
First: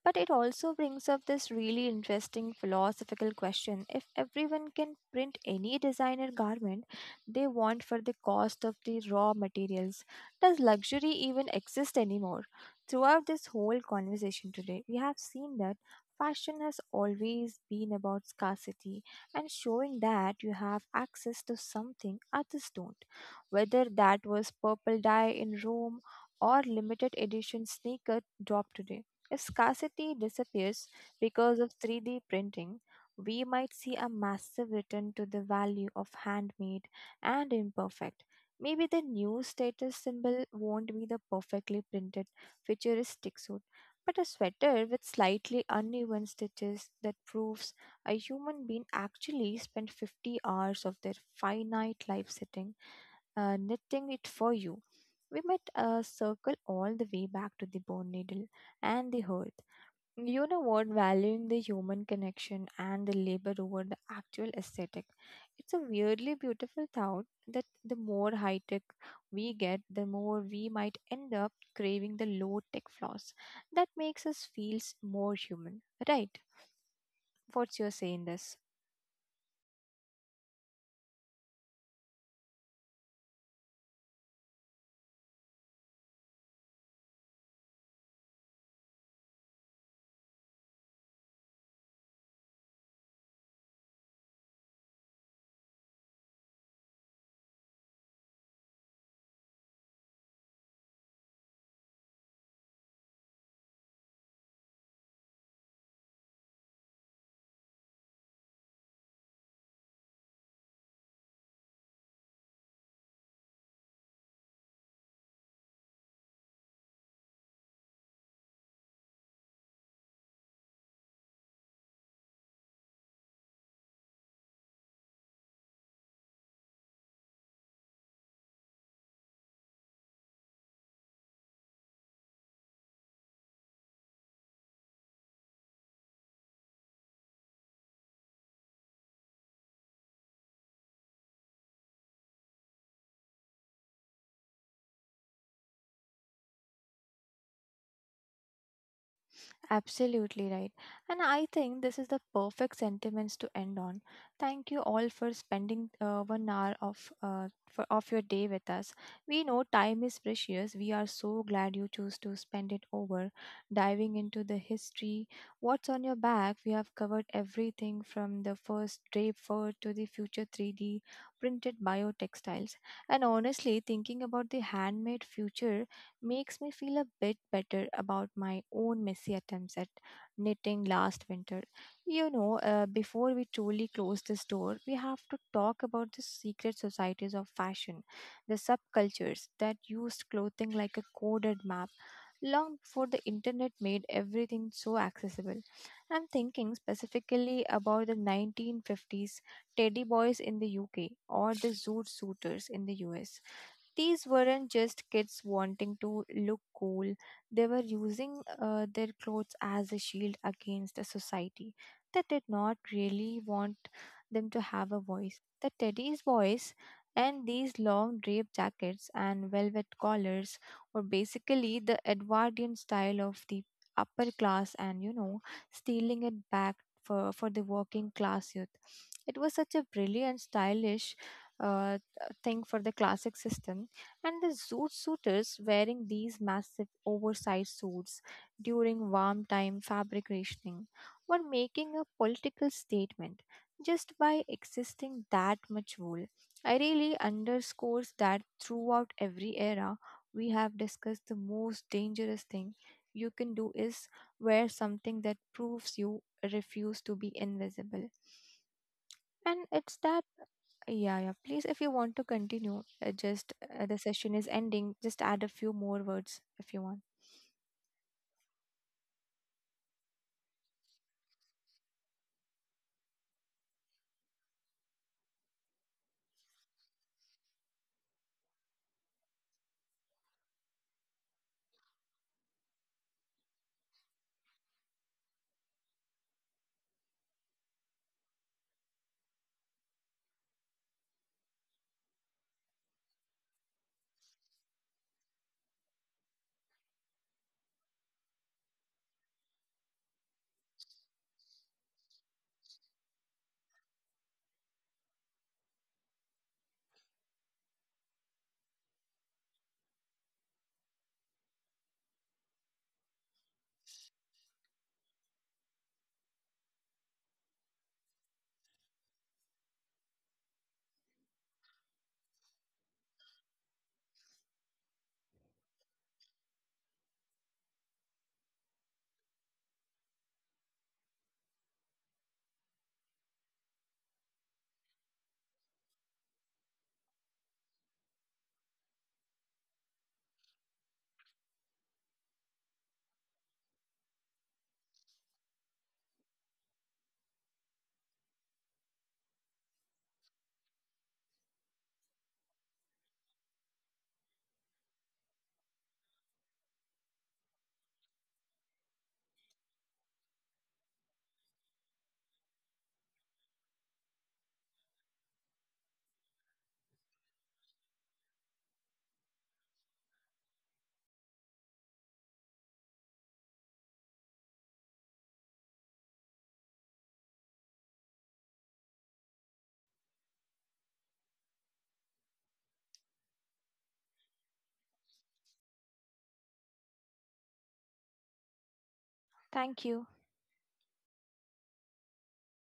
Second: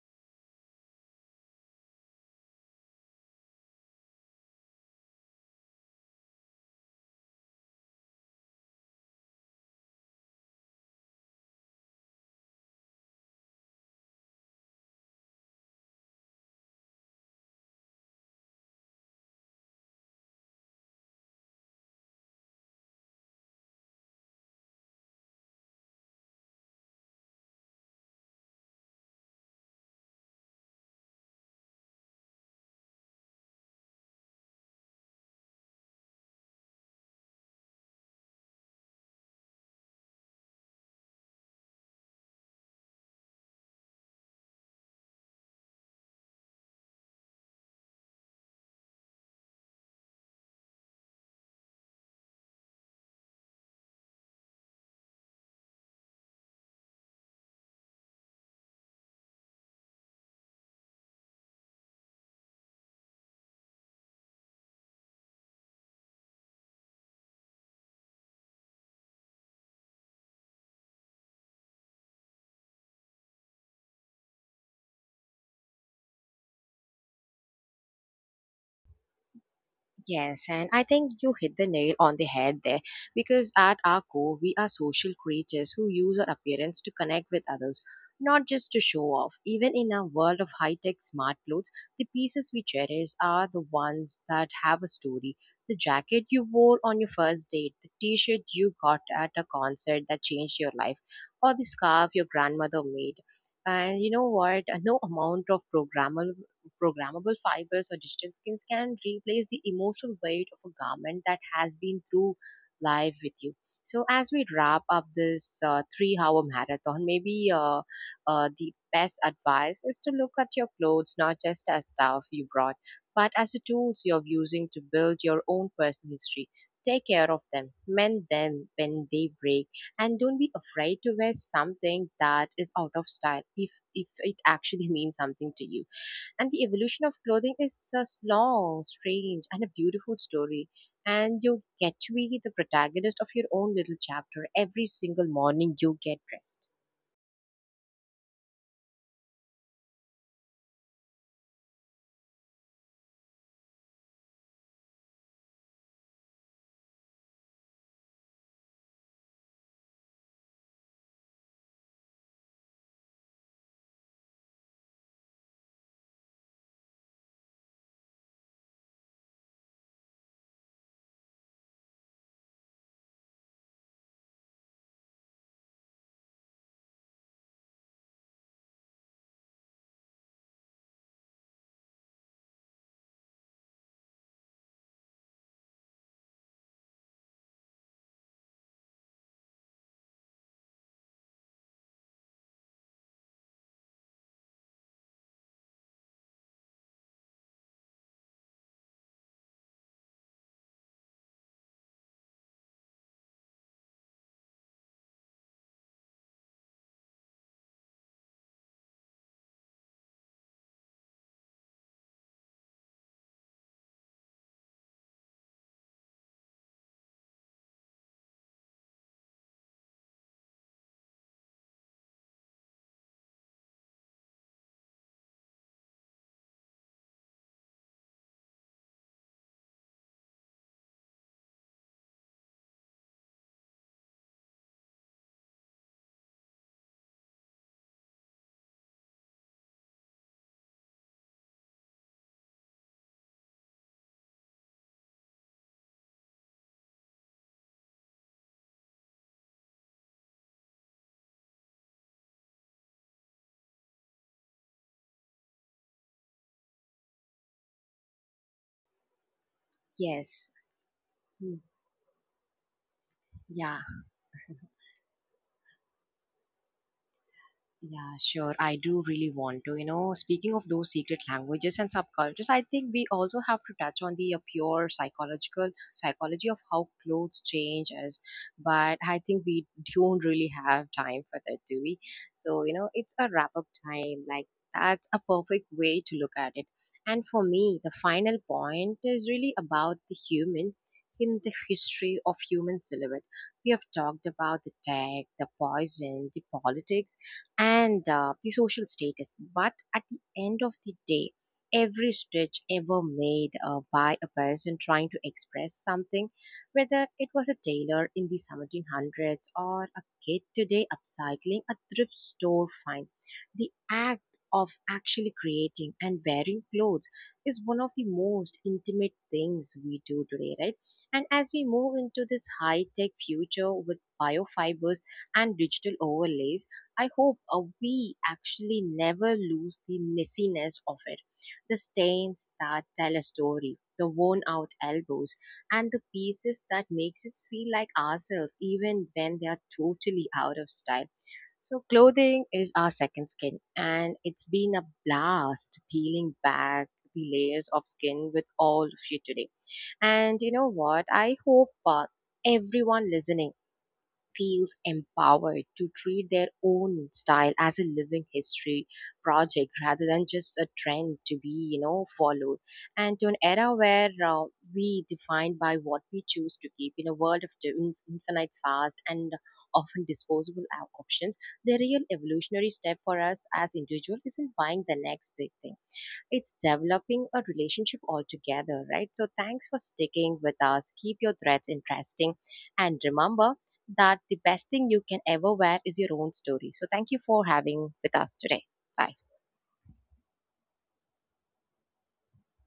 [SPEAKER 2] But it also brings up this really interesting philosophical question. If everyone can print any designer garment they want for the cost of the raw materials, does luxury even exist anymore? Throughout this whole conversation today, we have seen that fashion has always been about scarcity and showing that you have access to something others don't, whether that was purple dye in Rome or limited edition sneaker drop today. If scarcity disappears because of 3D printing, we might see a massive return to the value of handmade and imperfect. Maybe the new status symbol won't be the perfectly printed futuristic suit, but a sweater with slightly uneven stitches that proves a human being actually spent 50 hours of their finite life sitting knitting it for you. We might circle all the way back to the bone needle and the hearth. You know what? Valuing the human connection and the labor over the actual aesthetic. It's a weirdly beautiful thought that the more high tech we get, the more we might end up craving the low tech flaws that makes us feel more human, right? What's your say in this?
[SPEAKER 1] Yes, and I think you hit the nail on the head there because at our core, we are social creatures who use our appearance to connect with others, not just to show off. Even in a world of high tech smart clothes, the pieces we cherish are the ones that have a story. The jacket you wore on your first date, the t shirt you got at a concert that changed your life, or the scarf your grandmother made. And you know what? No amount of programmable fibers or digital skins can replace the emotional weight of a garment that has been through live with you. So, as we wrap up this 3 hour marathon, maybe the best advice is to look at your clothes not just as stuff you brought, but as the tools you're using to build your own personal history. Take care of them, mend them when they break, and don't be afraid to wear something that is out of style if it actually [laughs] means something to you. And the evolution of clothing is a long, strange, and a beautiful story. And you get to be the protagonist of your own little chapter every single morning you get dressed.
[SPEAKER 2] Absolutely right. And I think this is the perfect sentiments to end on. Thank you all for spending 1 hour of of your day with us. We know time is precious. We are so glad you choose to spend it over diving into the history. What's on your back? We have covered everything from the first drape fur to the future 3D printed biotextiles. And honestly, thinking about the handmade future makes me feel a bit better about my own messy attempts at knitting last winter. You know, before we truly close this door, we have to talk about the secret societies of fashion, the subcultures that used clothing like a coded map long before the internet made everything so accessible. I'm thinking specifically about the 1950s teddy boys in the UK or the zoot suiters in the US. These weren't just kids wanting to look cool, they were using their clothes as a shield against a society that did not really want them to have a voice. The Teddy's voice and these long drape jackets and velvet collars were basically the Edwardian style of the upper class and, you know, stealing it back for the working class youth. It was such a brilliant, stylish uh, thing for the classic system, and the zoot suiters wearing these massive oversized suits during warm time fabric were making a political statement just by existing that much wool. I really underscores that throughout every era we have discussed the most dangerous thing you can do is wear something that proves you refuse to be invisible. And it's that,
[SPEAKER 1] Yes.
[SPEAKER 2] yeah, yeah.
[SPEAKER 1] Hmm.
[SPEAKER 2] Please, if you want to continue, just
[SPEAKER 1] Yeah.
[SPEAKER 2] the session is ending. Just add a few more words if you want.
[SPEAKER 1] Yeah, sure. I do really want to. You know, speaking of those secret languages and subcultures, I think we also have to touch on the pure psychological psychology of how clothes change us. But I think we don't really have time for that, do we? So, you know, it's a wrap up time. Like, that's a perfect way to look at it. And for me, the final point is really about the human in the history of human silhouette. We have talked about the tech, the poison, the politics, and the social status. But at the end of the day, every stitch ever made by a person trying to express something, whether it was a tailor in the 1700s or a kid today upcycling a thrift store find, the act of actually creating and wearing clothes is one of the most intimate things we do today, right? And as we move into this high tech future with biofibers and digital overlays, I hope we actually never lose the messiness of it. The stains that tell a story, the worn out elbows, and the pieces that makes us feel like ourselves even when they are totally out of style. So clothing is our second skin and it's been a blast peeling back the layers of skin with all of you today. And you know what? I hope everyone listening feels empowered to treat their own style as a living history project rather than just a trend to be, you know, followed. And to an era where we defined by what we choose to keep in a world of the infinite fast and often disposable options, the real evolutionary step for us as individual isn't buying the next big thing. It's developing a relationship altogether, right? So thanks for sticking with us. Keep your threads interesting. And remember that the best thing you can ever wear is your own story. So thank you for having with us today. Bye.
[SPEAKER 2] Thank you.